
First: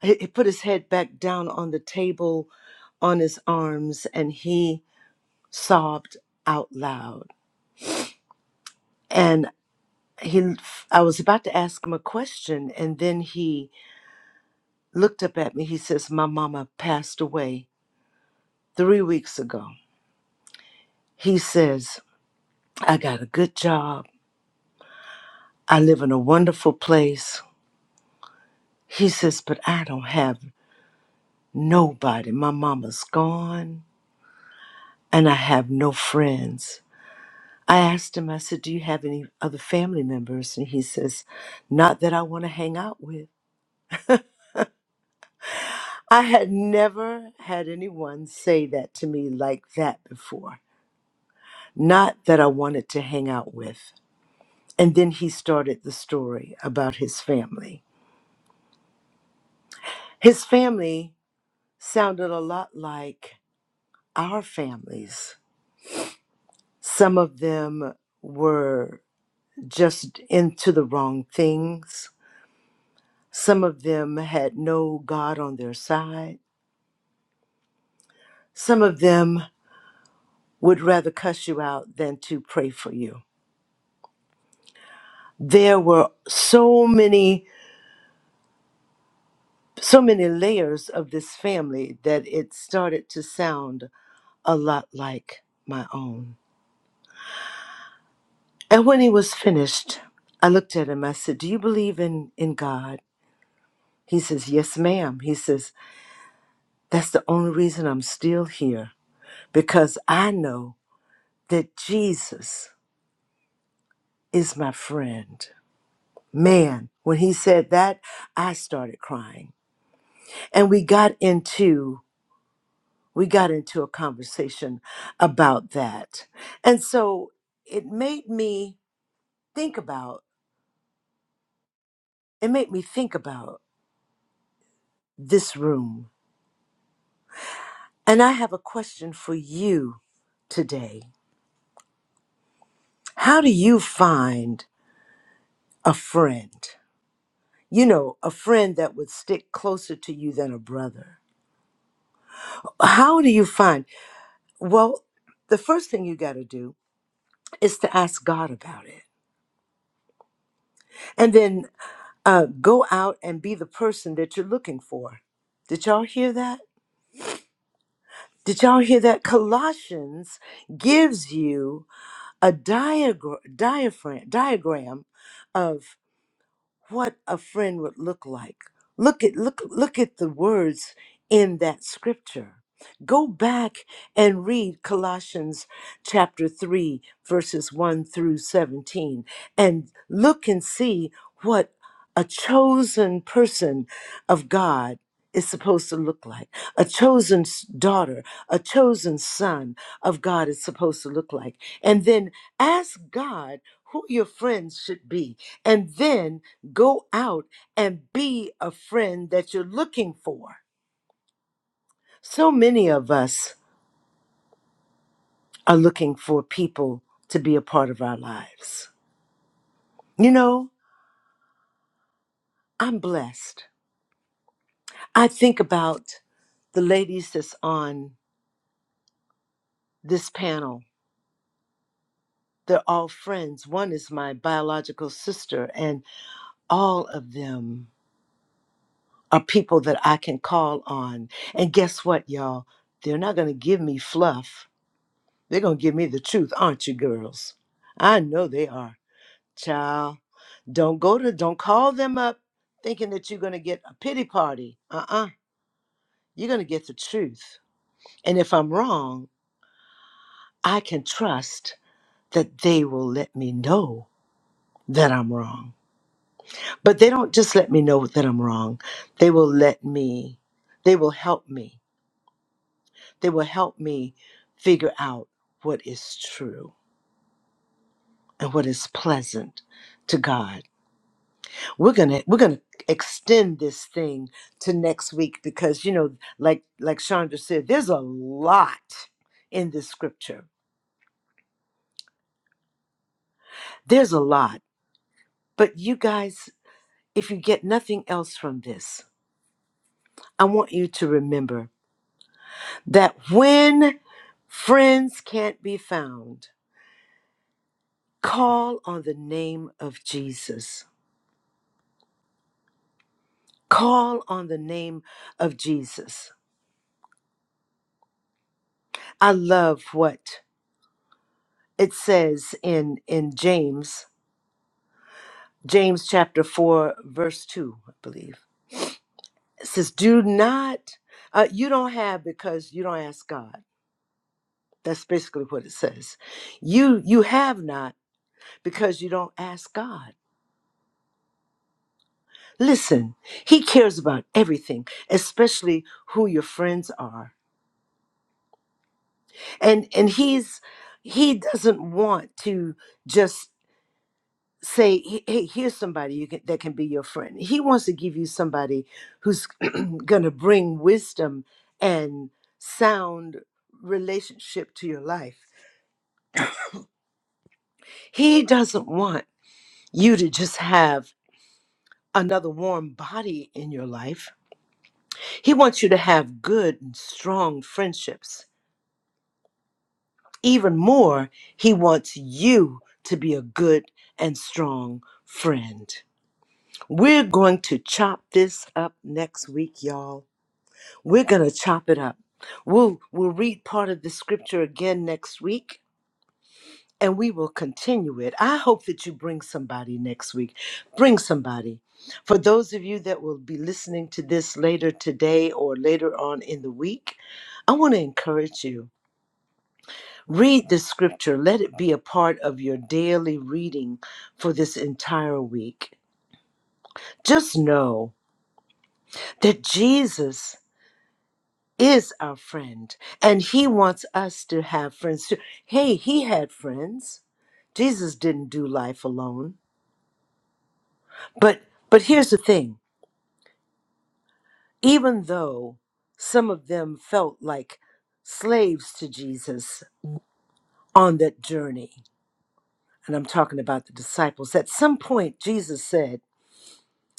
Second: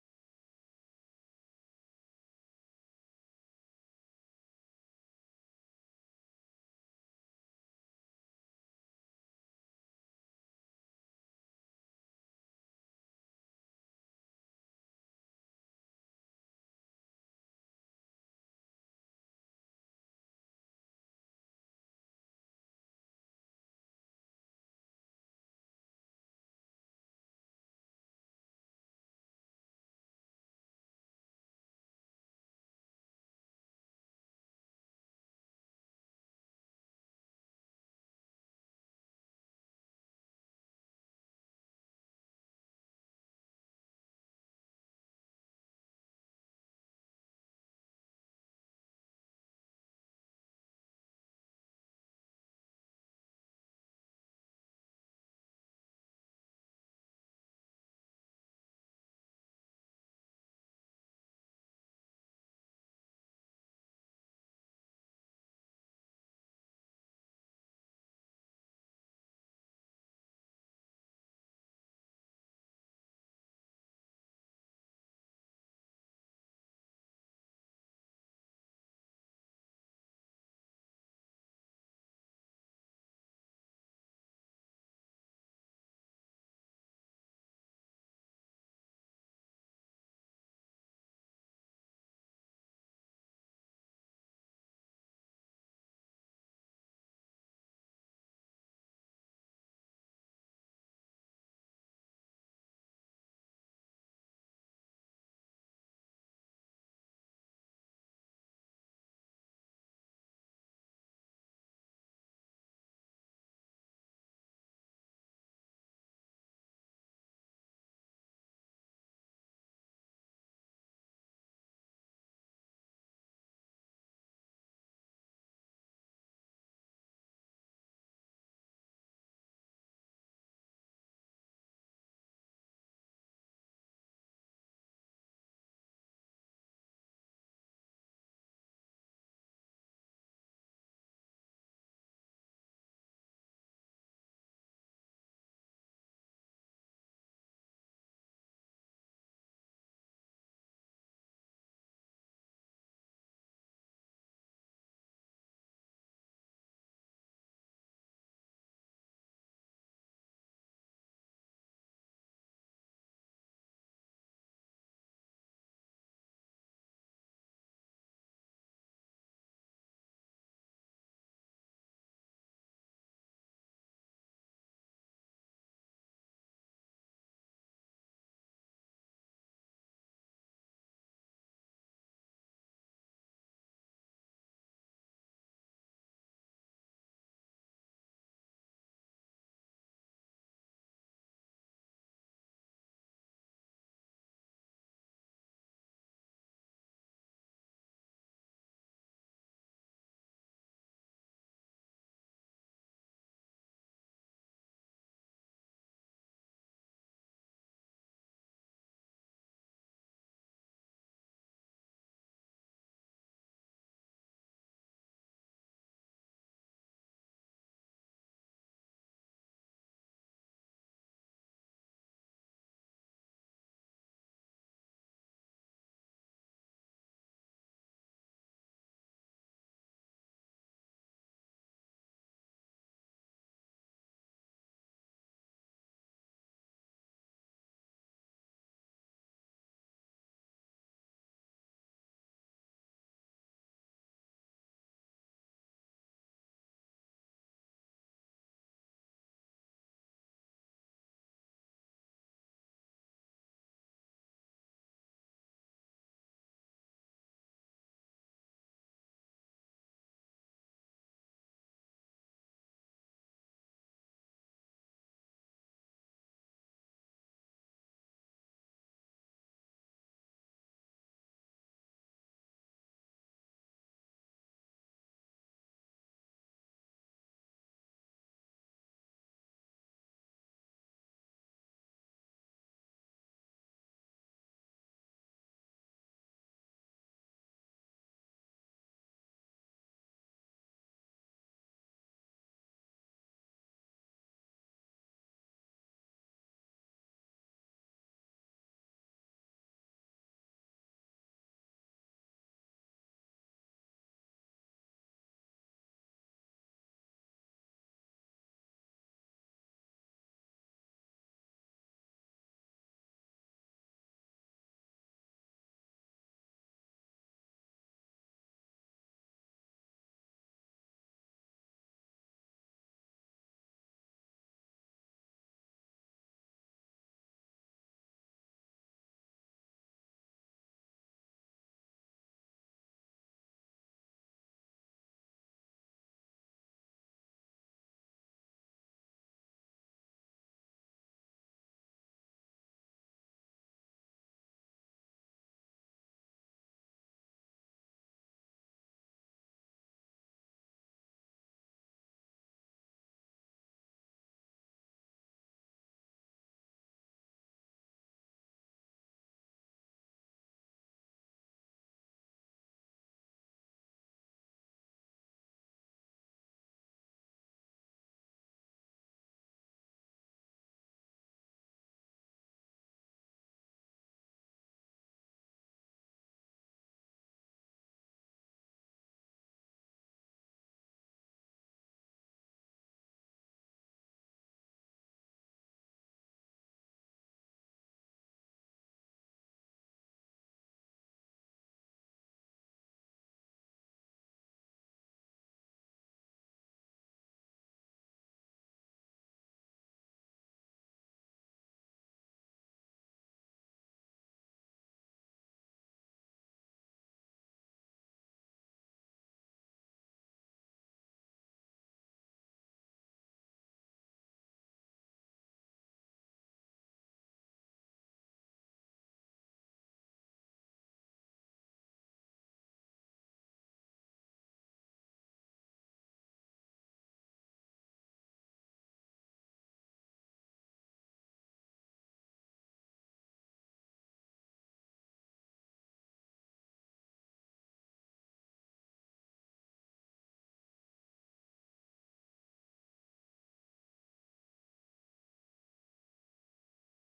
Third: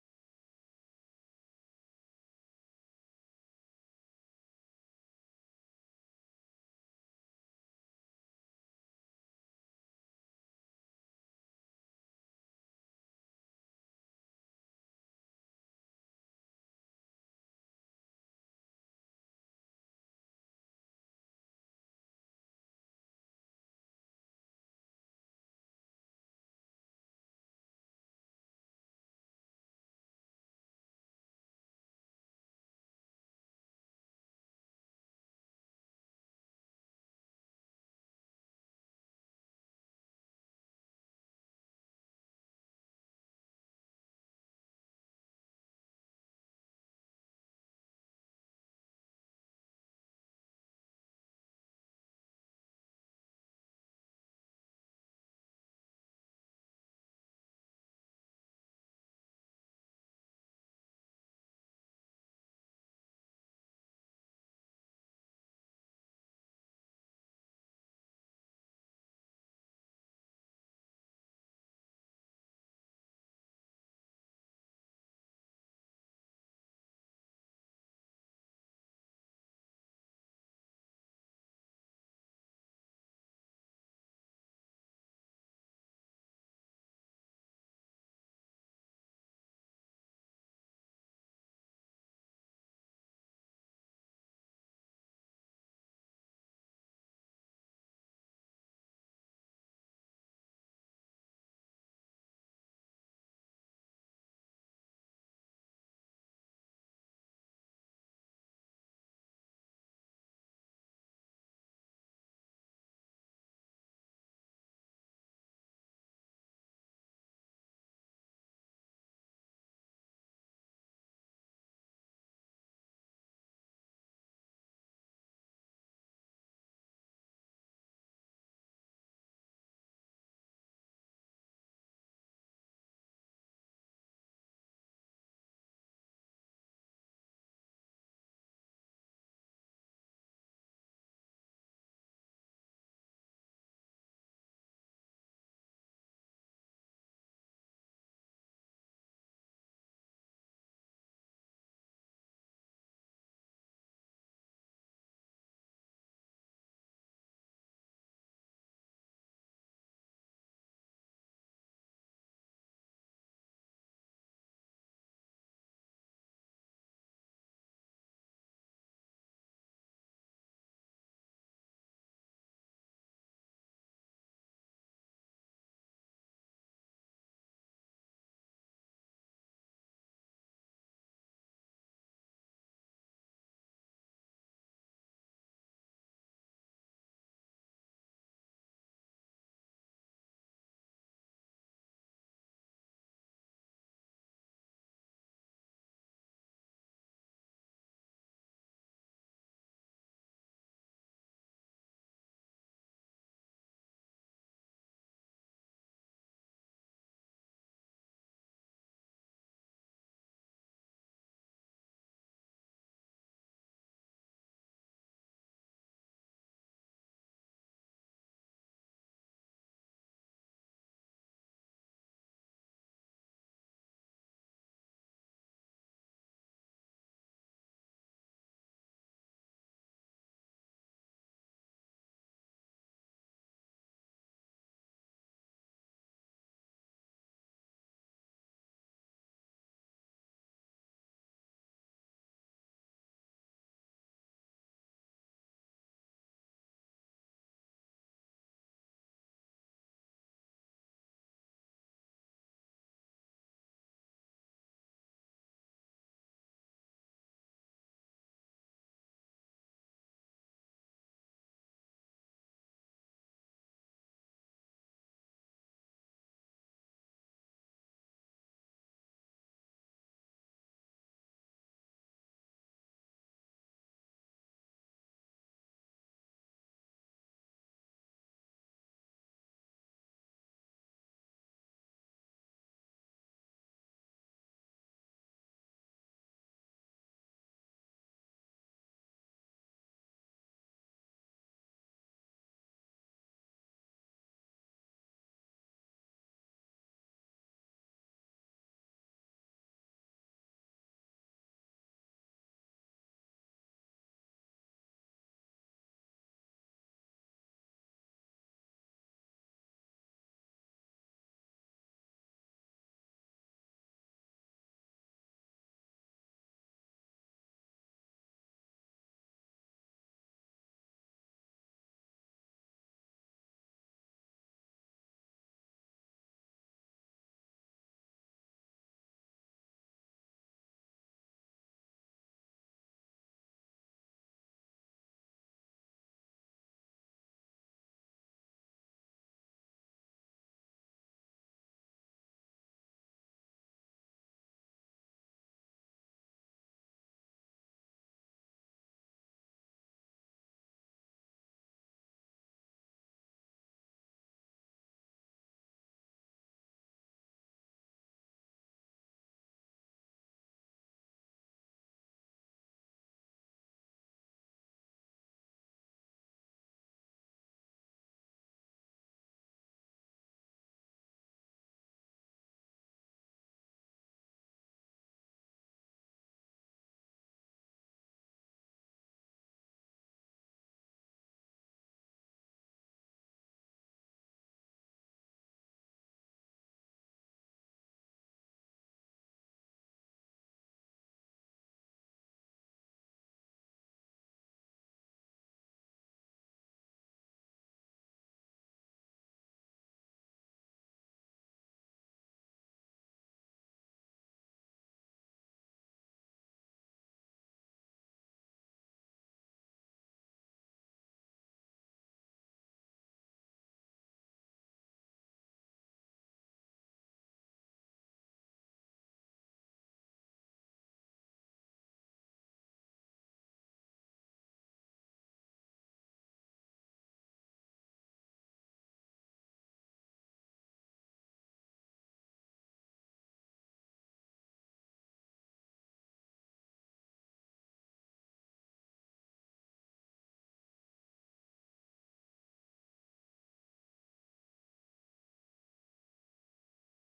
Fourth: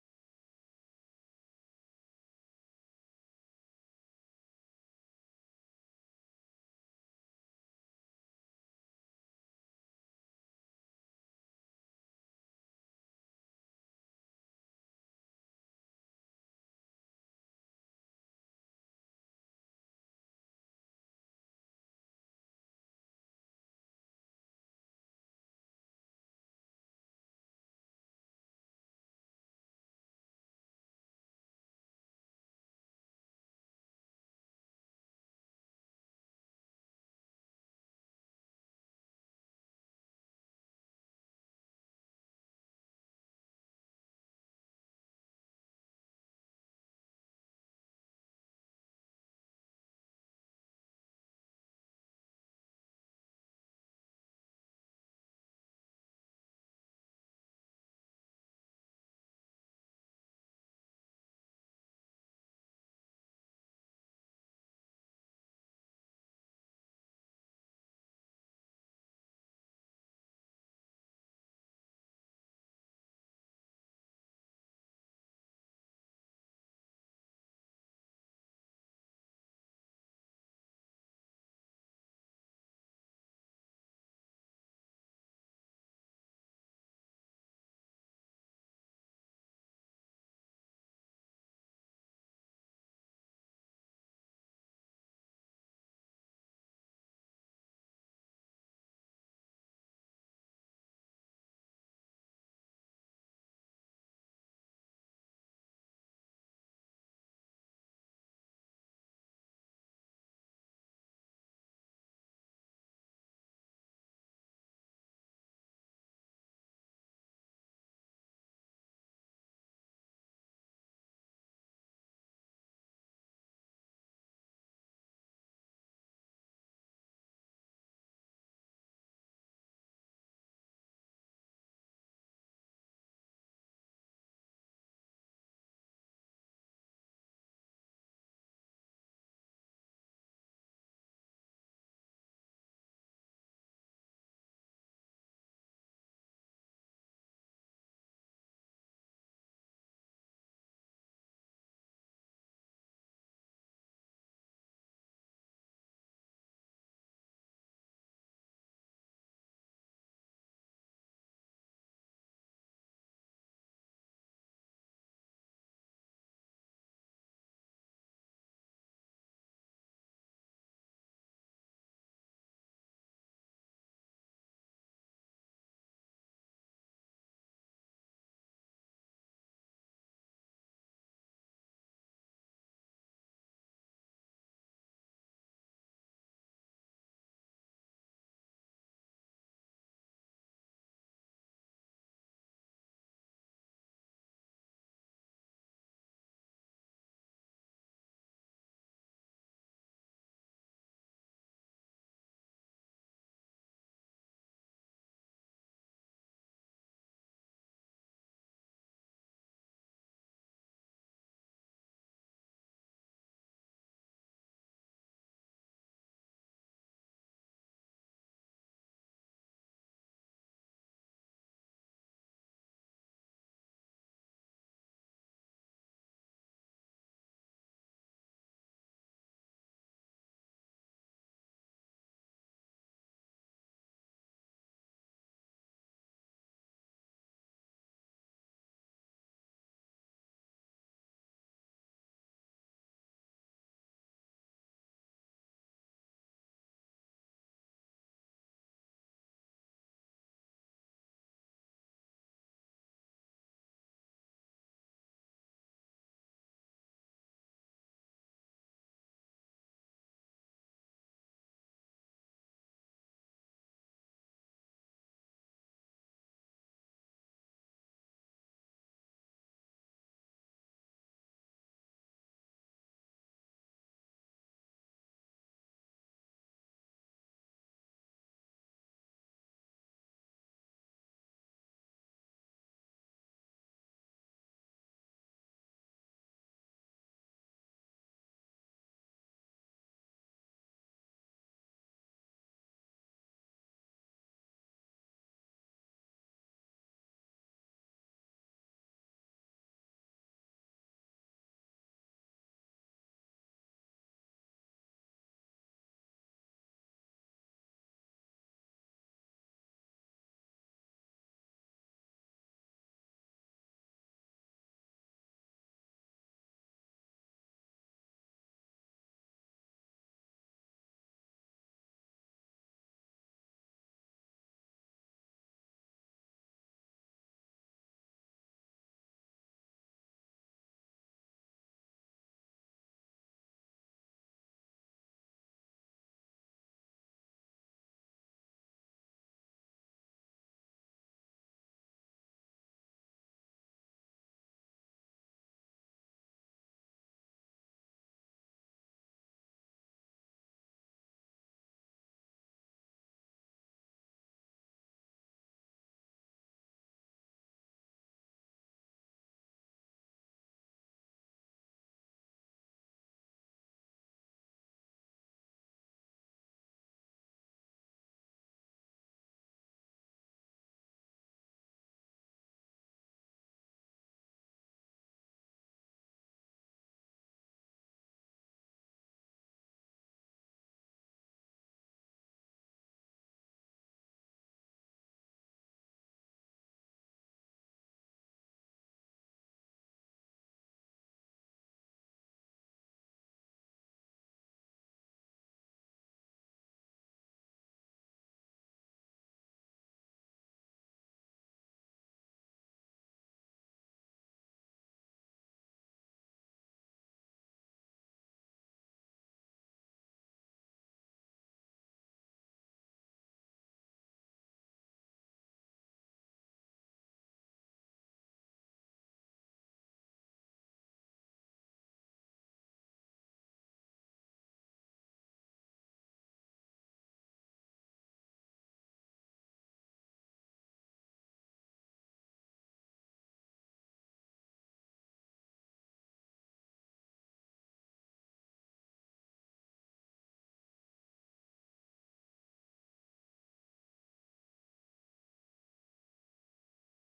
Speaker 1: He, he put his head back down on the table on his arms and he sobbed out loud. And he, I was about to ask him a question, and then he looked up at me. He says, My mama passed away three weeks ago. He says, I got a good job. I live in a wonderful place. He says, But I don't have nobody. My mama's gone, and I have no friends. I asked him, I said, Do you have any other family members? And he says, Not that I want to hang out with. I had never had anyone say that to me like that before. Not that I wanted to hang out with. And then he started the story about his family. His family sounded a lot like our families. Some of them were just into the wrong things, some of them had no God on their side. Some of them would rather cuss you out than to pray for you. There were so many, so many layers of this family that it started to sound a lot like my own. And when he was finished, I looked at him. I said, Do you believe in, in God? He says, Yes, ma'am. He says, That's the only reason I'm still here because I know that Jesus is my friend. Man, when he said that, I started crying and we got into we got into a conversation about that and so it made me think about it made me think about this room and i have a question for you today how do you find a friend you know a friend that would stick closer to you than a brother how do you find well the first thing you got to do is to ask god about it and then uh, go out and be the person that you're looking for. Did y'all hear that? Did y'all hear that? Colossians gives you a diagram, diaphragm, diagram of what a friend would look like. Look at look look at the words in that scripture. Go back and read Colossians chapter 3 verses 1 through 17 and look and see what a chosen person of God is supposed to look like. A chosen s- daughter, a chosen son of God is supposed to look like. And then ask God who your friends should be. And then go out and be a friend that you're looking for. So many of us are looking for people to be a part of our lives. You know, I'm blessed. I think about the ladies that's on this panel They're all friends. One is my biological sister, and all of them are people that I can call on. And guess what, y'all? They're not going to give me fluff. They're going to give me the truth, aren't you, girls? I know they are. Child, don't go to, don't call them up thinking that you're going to get a pity party. Uh uh-uh. uh. you are going to get the truth. And if I'm wrong, I can trust that they will let me know that I'm wrong. But they don't just let me know that I'm wrong. They will let me, they will help me. They will help me figure out what is true and what is pleasant to God. We're going to we're going to extend this thing to next week because you know like like Chandra said there's a lot in this scripture. There's a lot. But you guys, if you get nothing else from this, I want you to remember that when friends can't be found, call on the name of Jesus. Call on the name of Jesus. I love what it says in, in James, James chapter 4, verse 2, I believe. It says, Do not, uh, you don't have because you don't ask God. That's basically what it says. You you have not because you don't ask God. Listen, he cares about everything, especially who your friends are. And and he's he doesn't want to just say, "Hey, hey, here's somebody you can, that can be your friend." He wants to give you somebody who's (clears throat) going to bring wisdom and sound relationship to your life. He doesn't want you to just have another warm body in your life. He wants you to have good and strong friendships Even more, he wants you to be a good and strong friend. We're going to chop this up next week, y'all. We're going to chop it up. We'll, we'll read part of the scripture again next week and we will continue it. I hope that you bring somebody next week. Bring somebody. For those of you that will be listening to this later today or later on in the week, I want to encourage you. Read the scripture. Let it be a part of your daily reading for this entire week. Just know that Jesus is our friend and he wants us to have friends too. Hey, he had friends. Jesus didn't do life alone. But but here's the thing. Even though some of them felt like slaves to Jesus on that journey, and I'm talking about the disciples, at some point Jesus said,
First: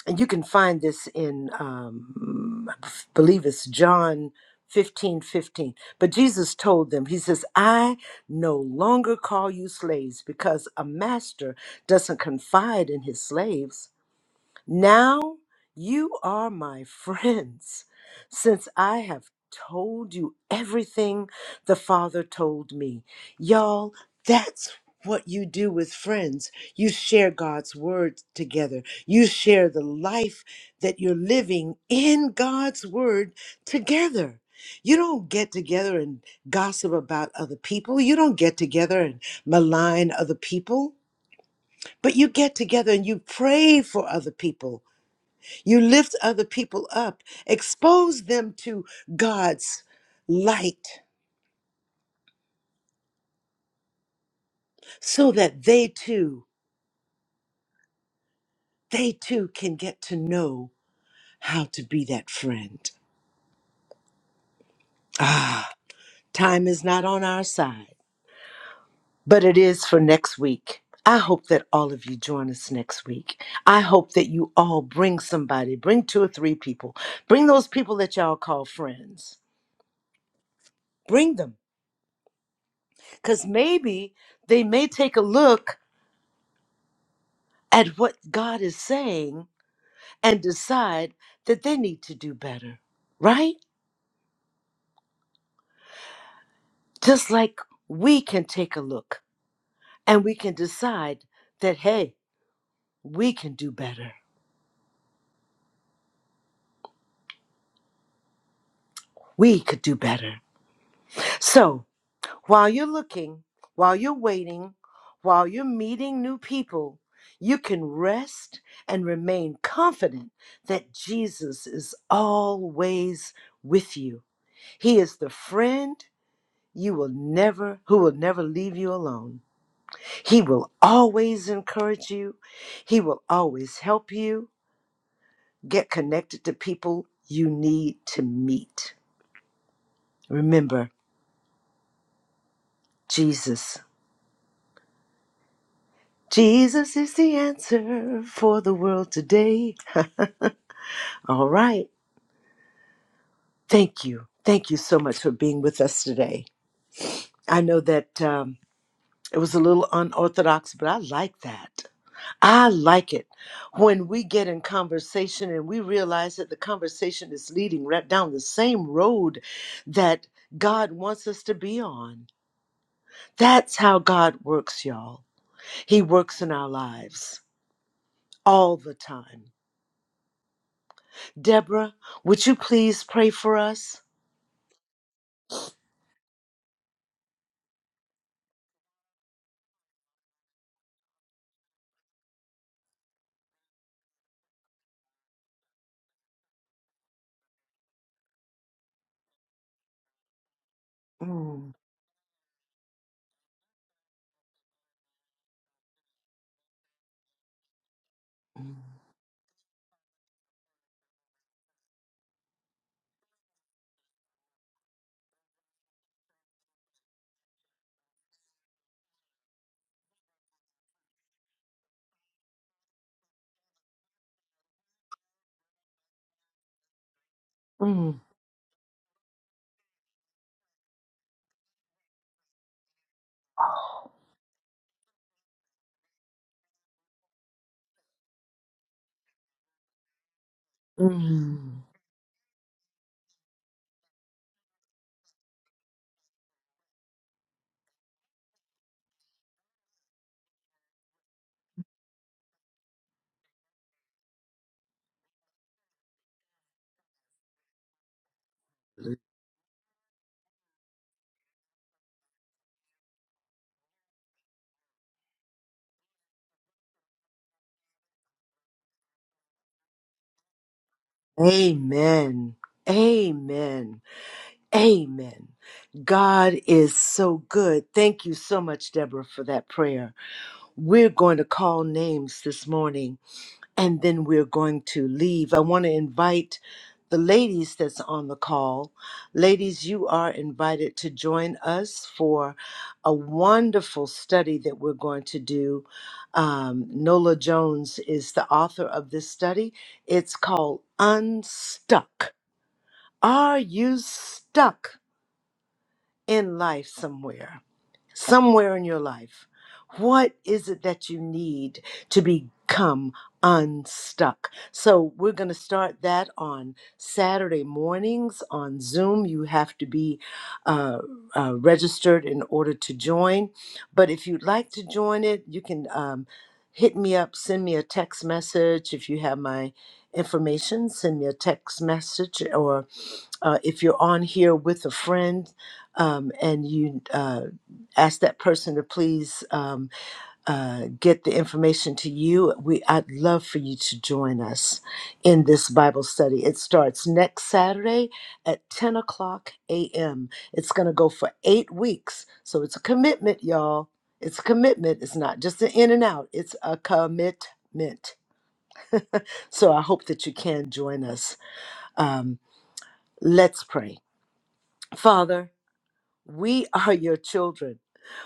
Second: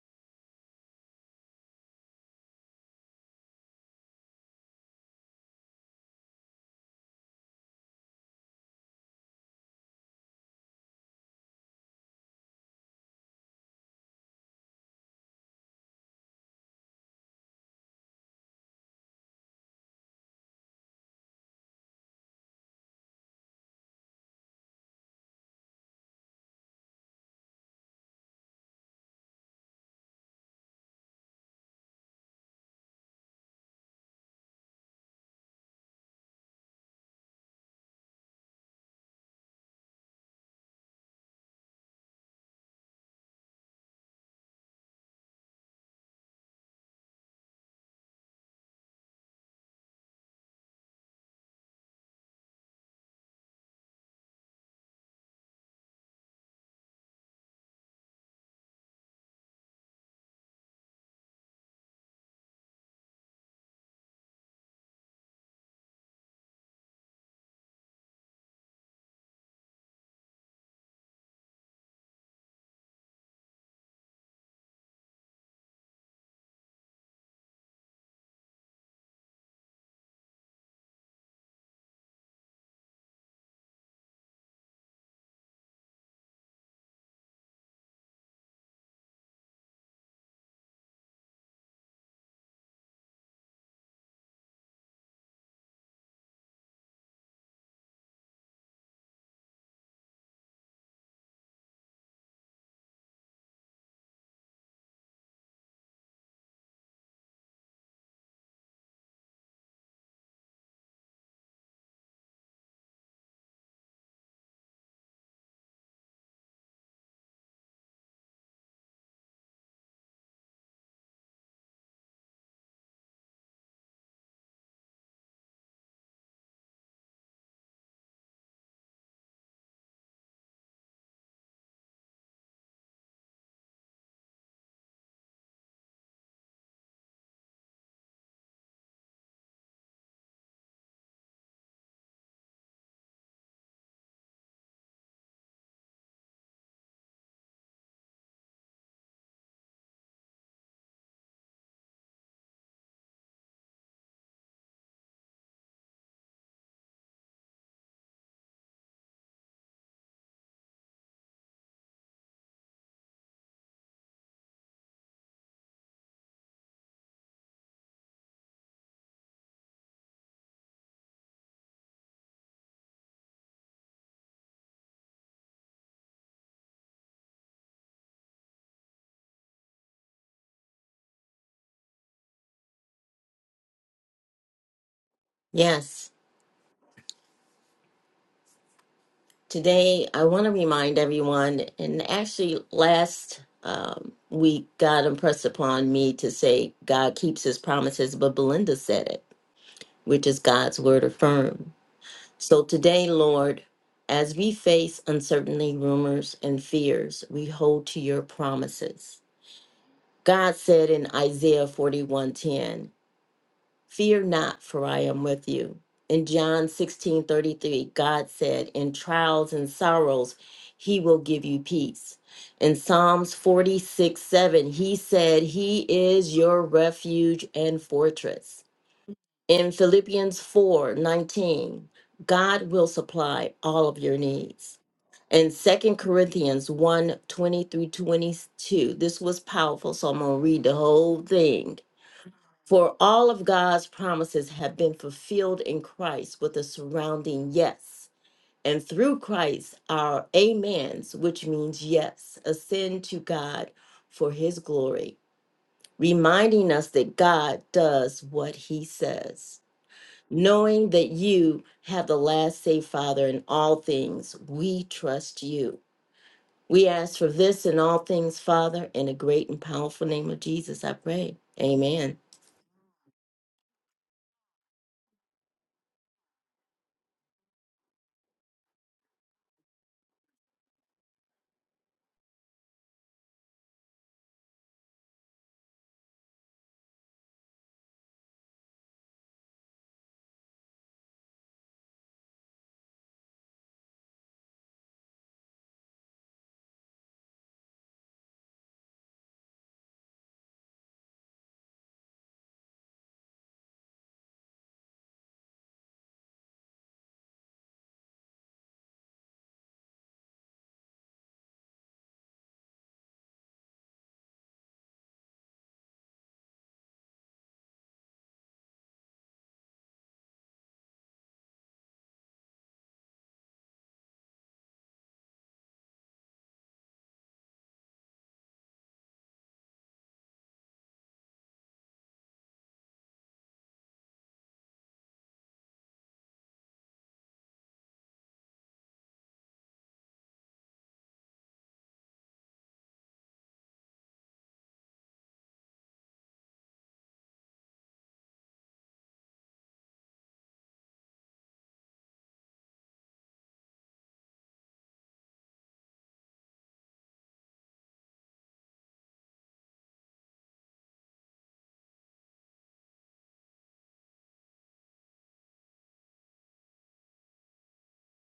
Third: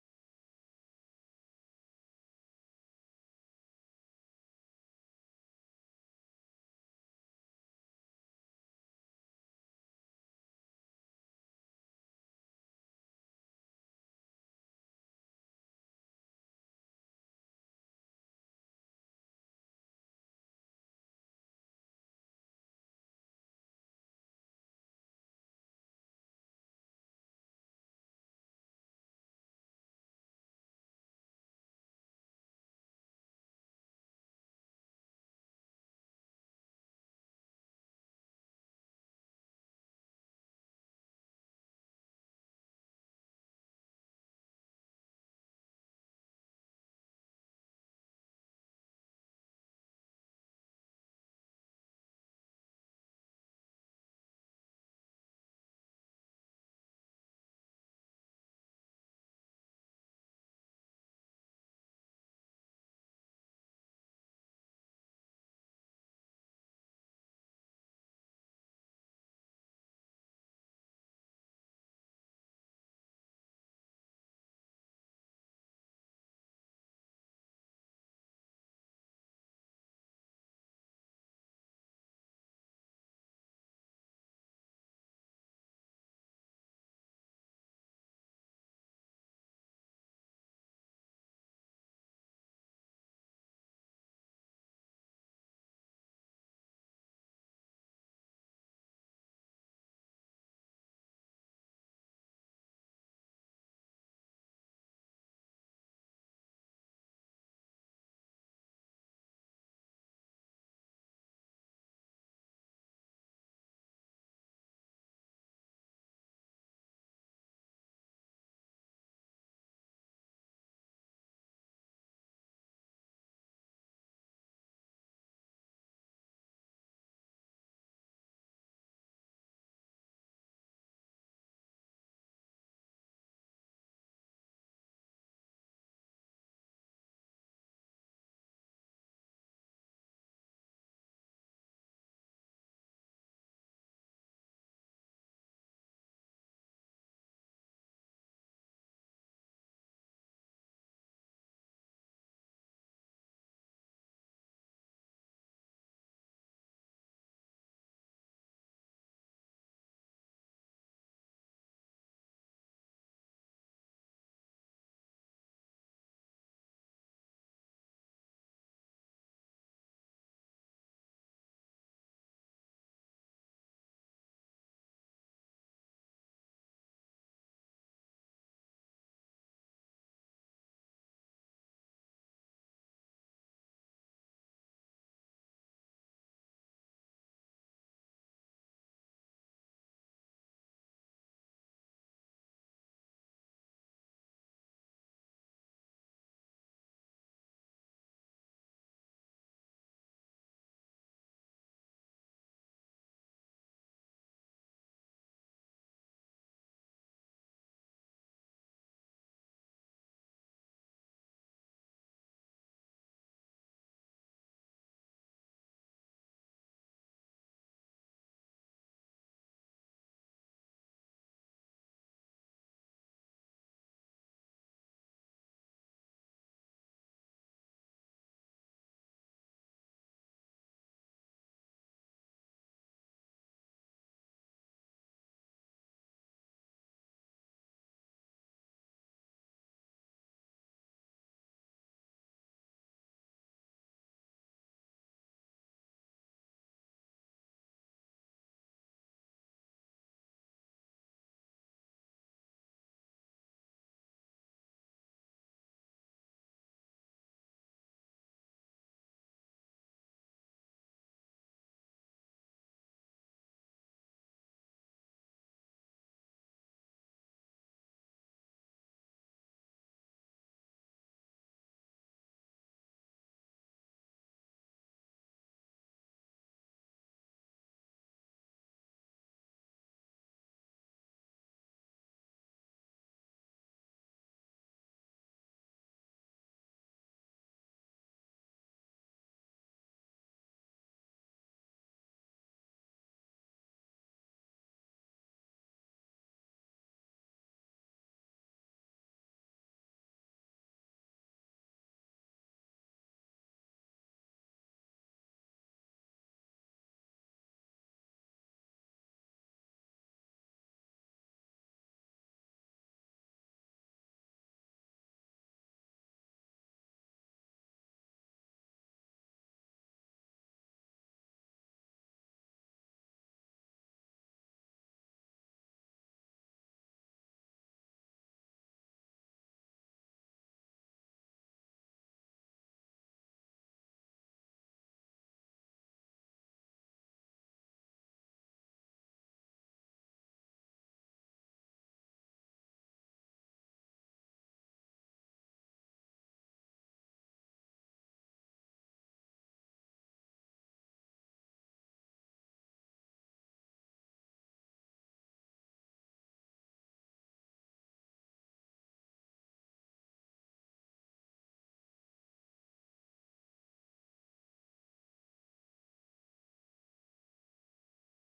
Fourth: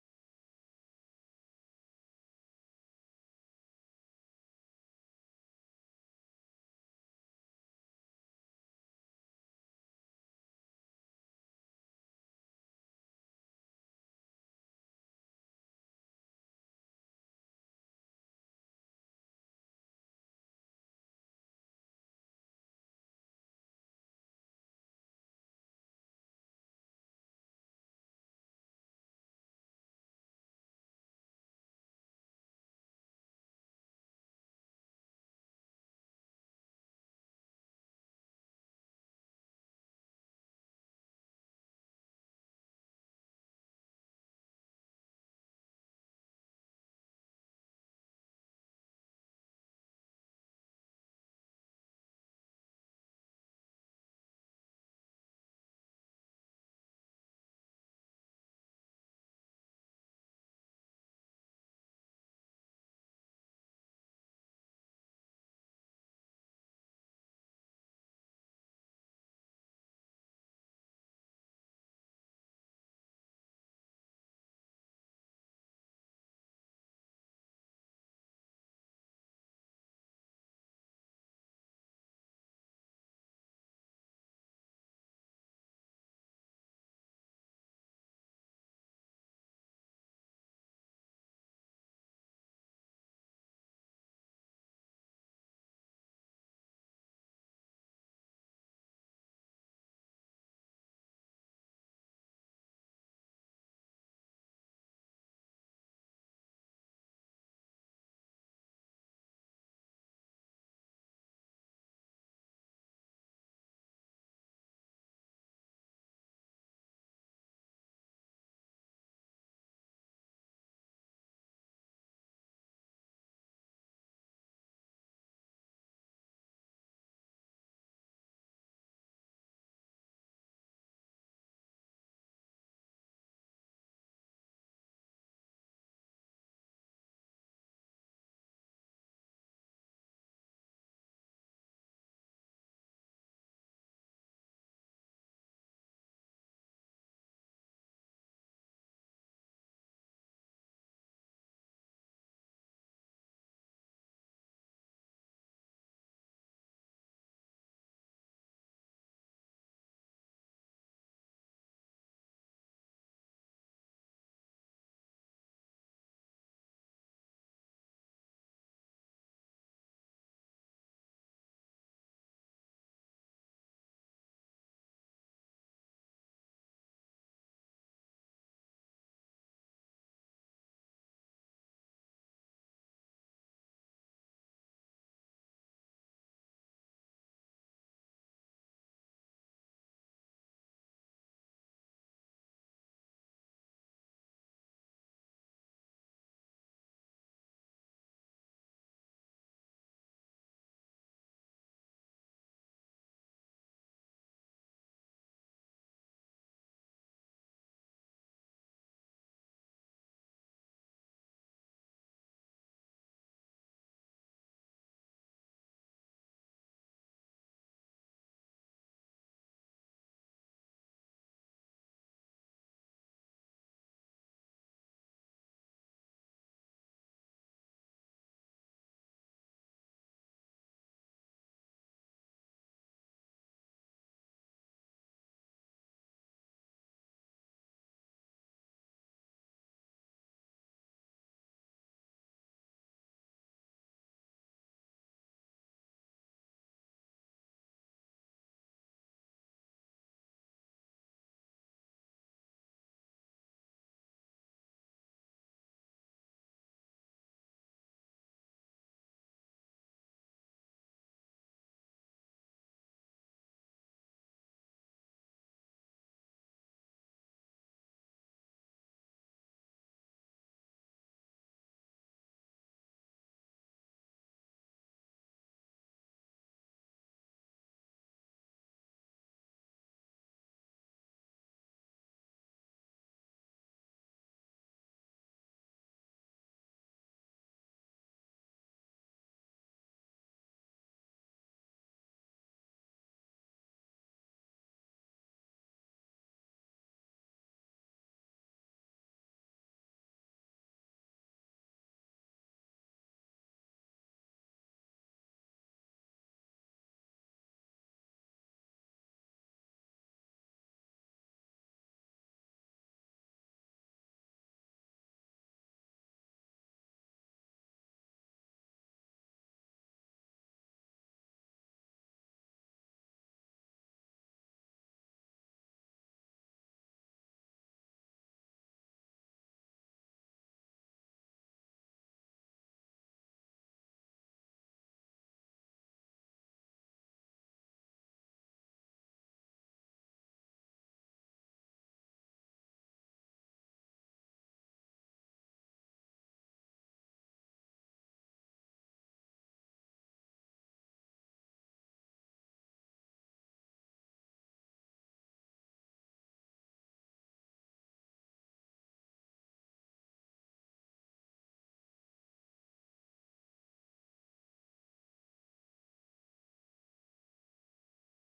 Speaker 1: and you can find this in um, I believe it's john 15 15. but jesus told them he says i no longer call you slaves because a master doesn't confide in his slaves now you are my friends, since I have told you everything the Father told me. Y'all, that's what you do with friends. You share God's word together, you share the life that you're living in God's word together. You don't get together and gossip about other people. You don't get together and malign other people, but you get together and you pray for other people you lift other people up, expose them to God's light so that they too, they too can get to know how to be that friend. Ah, time is not on our side, but it is for next week. I hope that all of you join us next week. I hope that you all bring somebody, bring two or three people, bring those people that y'all call friends. Bring them, because maybe they may take a look at what God is saying and decide that they need to do better, right? Just like we can take a look and we can decide that, hey, we can do better. We could do better. So while you're looking, while you're waiting, while you're meeting new people, you can rest and remain confident that Jesus is always with you. He is the friend you will never who will never leave you alone. He will always encourage you. He will always help you get connected to people you need to meet. Remember, Jesus. Jesus is the answer for the world today. (laughs) All right. Thank you. Thank you so much for being with us today. I know that um, it was a little unorthodox, but I like that. I like it when we get in conversation and we realize that the conversation is leading right down the same road that God wants us to be on. That's how God works, y'all. He works in our lives all the time. Deborah, would you please pray for us?
Speaker 2: Yes. Today I want to remind everyone and actually last um, week God impressed upon me to say God keeps his promises, but Belinda said it, which is God's word affirmed.
Speaker 1: Mm,
Speaker 2: So today, Lord, as we face uncertainty, rumors, and fears, we hold to your
Speaker 1: mm,
Speaker 2: promises. God said in Isaiah 41:10, "Fear not, for I am with you." In John 16:33, God said, "In trials and sorrows, he will give you peace." In Psalms forty-six seven, he said, "He is your refuge and
Speaker 1: mm,
Speaker 2: fortress." In Philippians 4 19, God will supply all of your needs. In Second Corinthians one 20 through 22, this was powerful, so I'm going to read the whole
Speaker 1: mm.
Speaker 2: thing. For all of God's promises have been fulfilled in Christ with a surrounding yes. And through Christ, our amens, which means yes, ascend to God for his glory, reminding us that God does what he says knowing that you have the last say, Father, in all things. We trust you. We ask for this in all things, Father, in the great and powerful name of Jesus, I pray. Amen.
Speaker 1: Amen. Amen. Amen. God is so good. Thank you so much, Deborah, for that prayer. We're going to call names this morning and then we're going to leave. I want to invite the ladies that's on the call. Ladies, you are invited to join us for a wonderful study that we're going to do. Um, Nola Jones is the author of this study. It's called Unstuck. Are you stuck? in life somewhere, somewhere in your life. What is it that you need to become unstuck? So, we're going to start that on Saturday mornings on Zoom. You have to be uh, uh, registered in order to join. But if you'd like to join it, you can um, hit me up, send me a text message. If you have my information, send me a text message or uh, if you're on here with a friend, um, and you uh, ask that person to please um, uh, get the information to you, we I'd love for you to join us in this Bible study. It starts next Saturday at 10 o'clock a.m. It's going to go for eight weeks, so it's a commitment, y'all. It's a commitment. It's not just an in and out. It's a commitment. So I hope that you can join us. Um, let's pray, Father. We are your children.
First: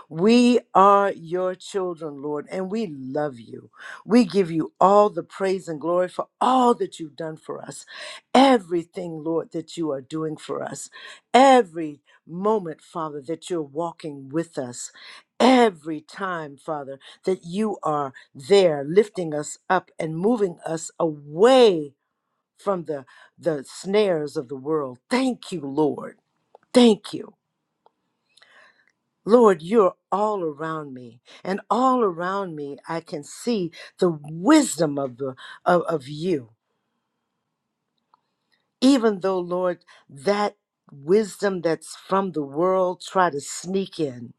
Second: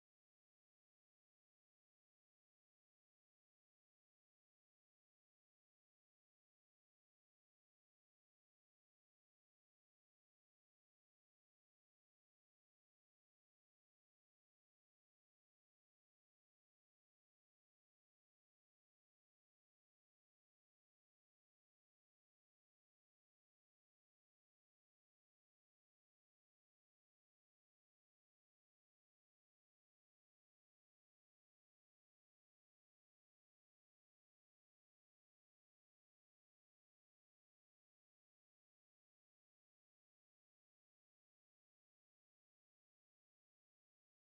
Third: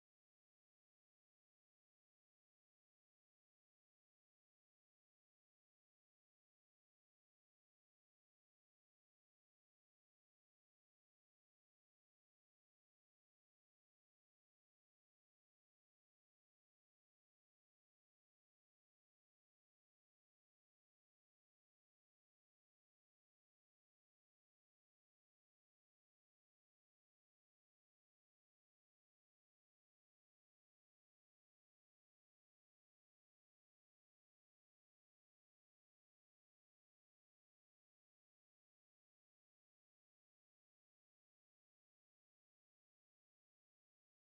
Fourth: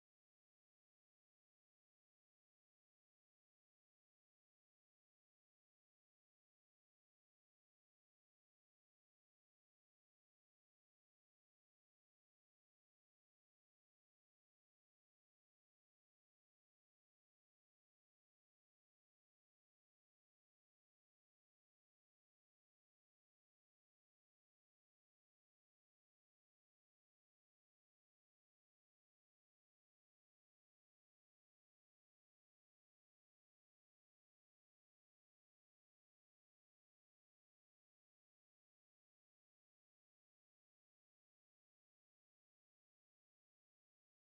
Speaker 1: We are your children, Lord, and we love you. We give you all the praise and glory for all that you've done for us. Everything, Lord, that you are doing for us. Every moment, Father, that you're walking with us. Every time, Father, that you are there lifting us up and moving us away from the, the snares of the world. Thank you, Lord. Thank you. Lord, you're all around me, and all around me I can see the wisdom of the of, of you. Even though, Lord, that wisdom that's from the world try to sneak in.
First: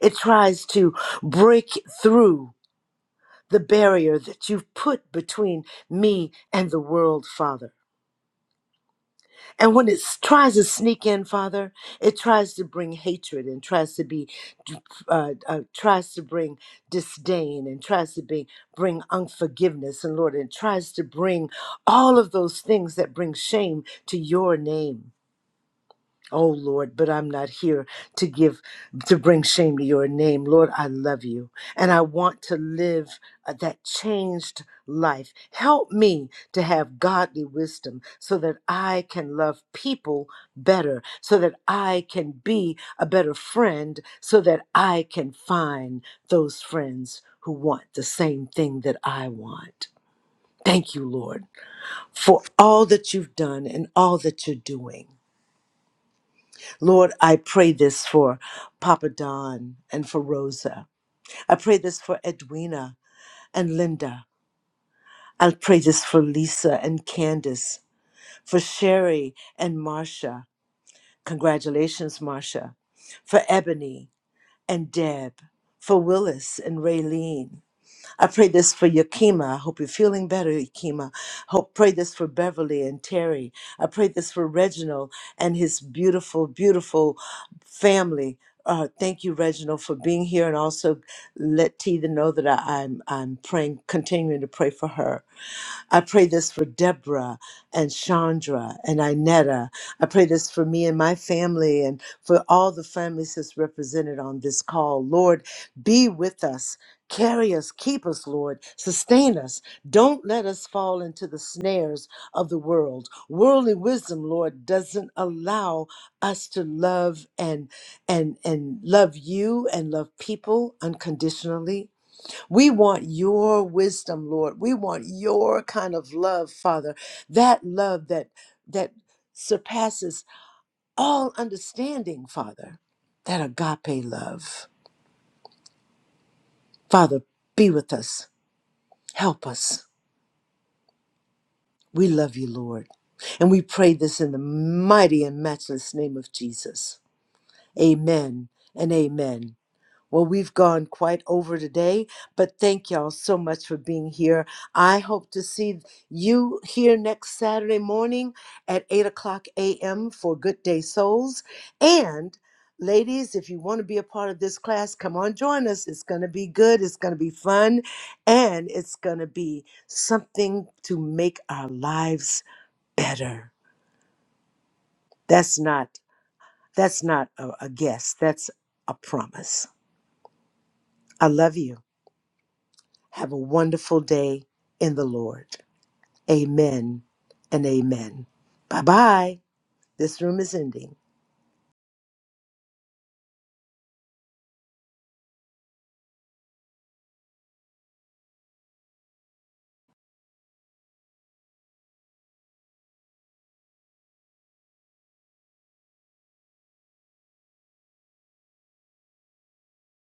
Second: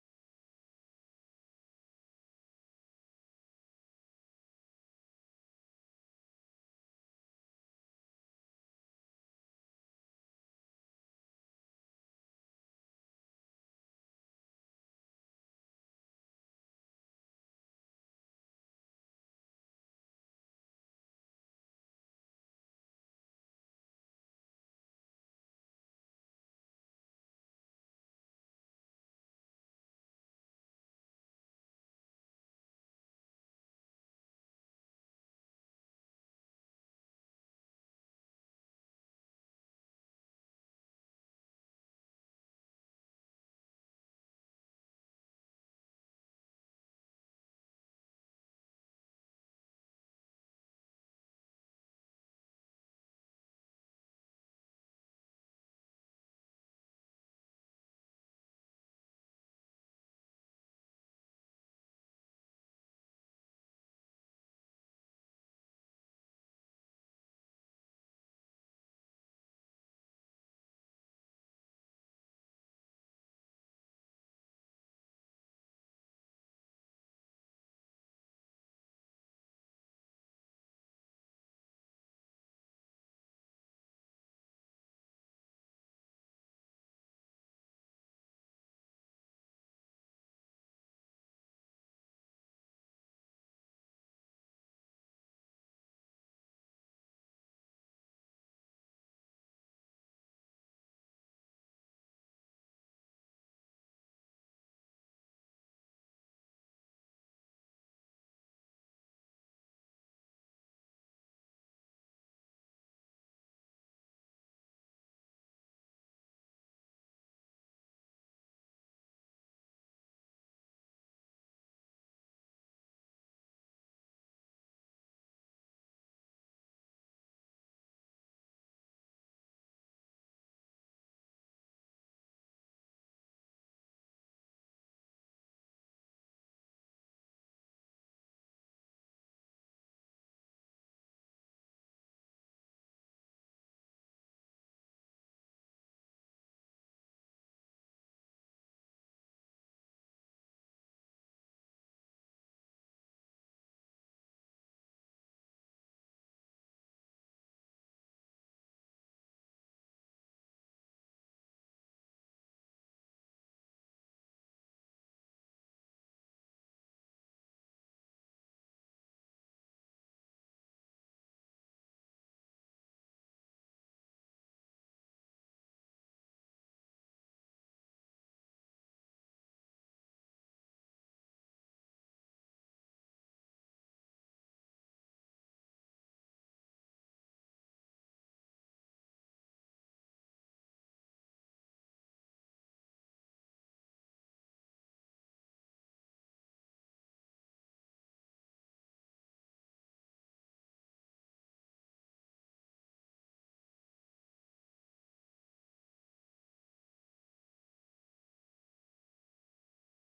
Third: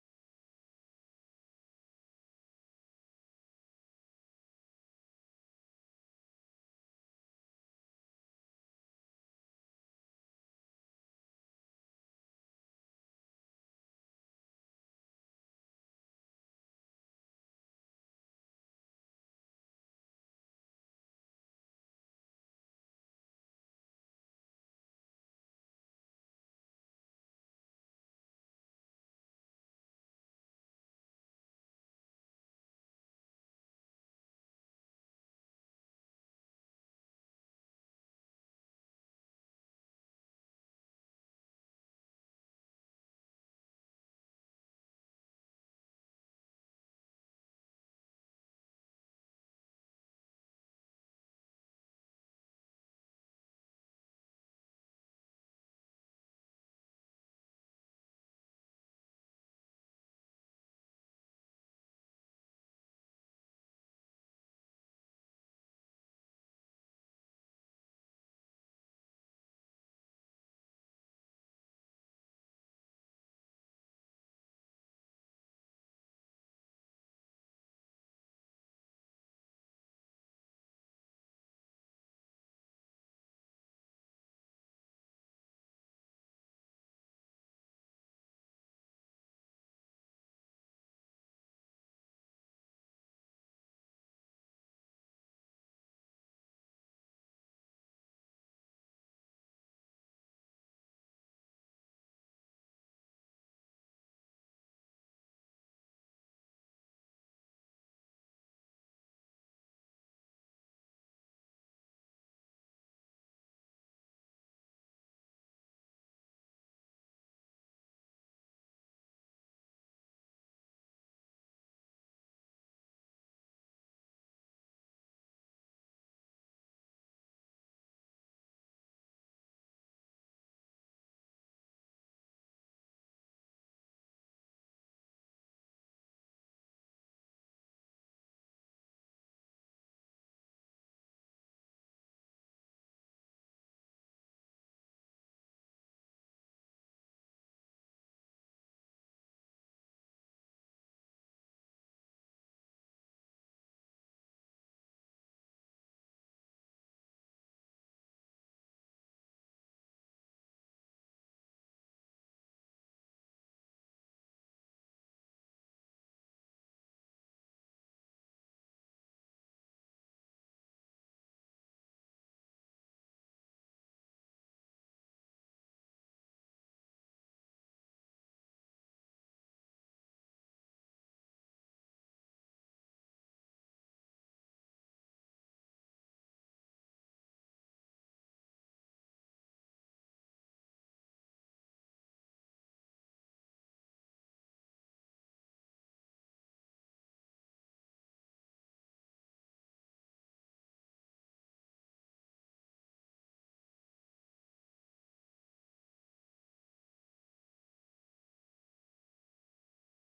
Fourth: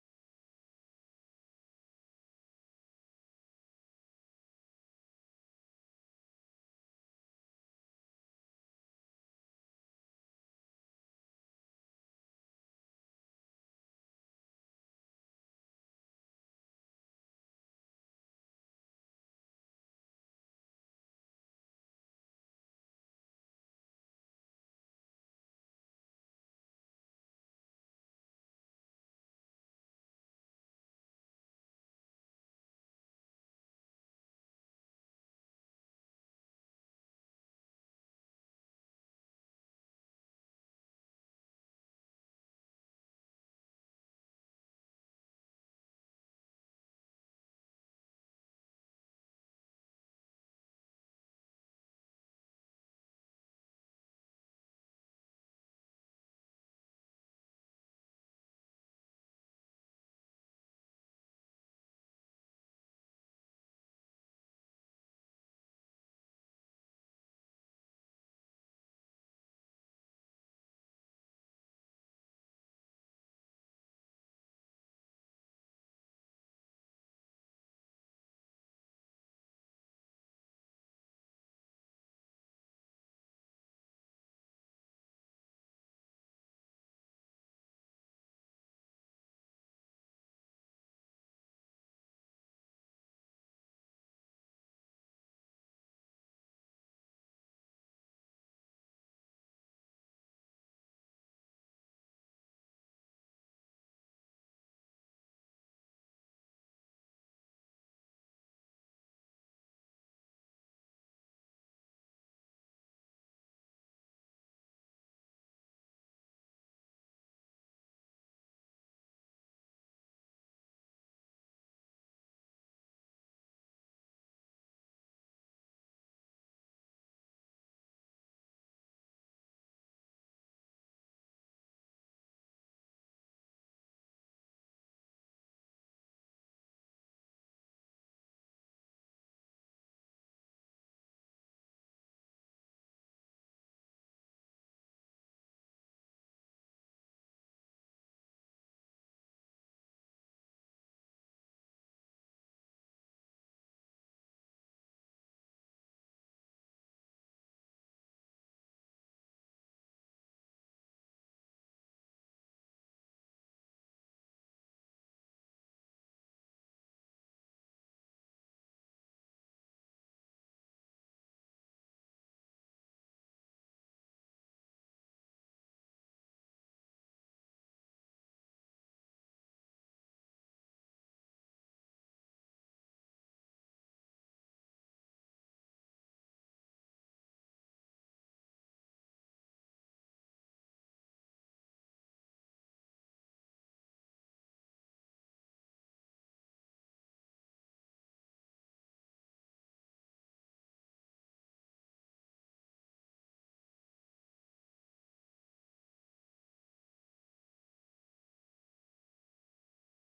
Speaker 1: It tries to break through the barrier that you've put between me and the world, Father. And when it s- tries to sneak in, Father, it tries to bring hatred and tries to be, uh, uh, tries to bring disdain and tries to be, bring unforgiveness and Lord, and tries to bring all of those things that bring shame to your name. Oh Lord, but I'm not here to give, to bring shame to your name. Lord, I love you and I want to live uh, that changed life. Help me to have godly wisdom so that I can love people better, so that I can be a better friend, so that I can find those friends who want the same thing that I want. Thank you, Lord, for all that you've done and all that you're doing. Lord, I pray this for Papa Don and for Rosa. I pray this for Edwina and Linda. I pray this for Lisa and Candace, for Sherry and Marcia. Congratulations, Marcia. For Ebony and Deb, for Willis and Raylene, I pray this for Yakima. I hope you're feeling better, Yakima. Hope pray this for Beverly and Terry. I pray this for Reginald and his beautiful, beautiful family. Uh, thank you, Reginald, for being here, and also let Tita know that I, I'm I'm praying, continuing to pray for her. I pray this for Deborah and Chandra and Inetta. I pray this for me and my family and for all the families that's represented on this call. Lord, be with us. Carry us, keep us, Lord. Sustain us. Don't let us fall into the snares of the world. Worldly wisdom, Lord, doesn't allow us to love and and and love you and love people unconditionally we want your wisdom, Lord. We want your kind of love, Father. That love that that surpasses all understanding, Father. That agape love. Father, be with us. Help us. We love you, Lord. And we pray this in the mighty and matchless name of Jesus. Amen and amen. Well, we've gone quite over today, but thank y'all so much for being here. I hope to see you here next Saturday morning at 8 o'clock a.m. for Good Day Souls. And ladies, if you want to be a part of this class, come on, join us. It's going to be good, it's going to be fun, and it's going to be something to make our lives better. That's not that's not a, a guess. That's a promise. I love you. Have a wonderful day in the Lord. Amen and amen. Bye bye. This room is ending.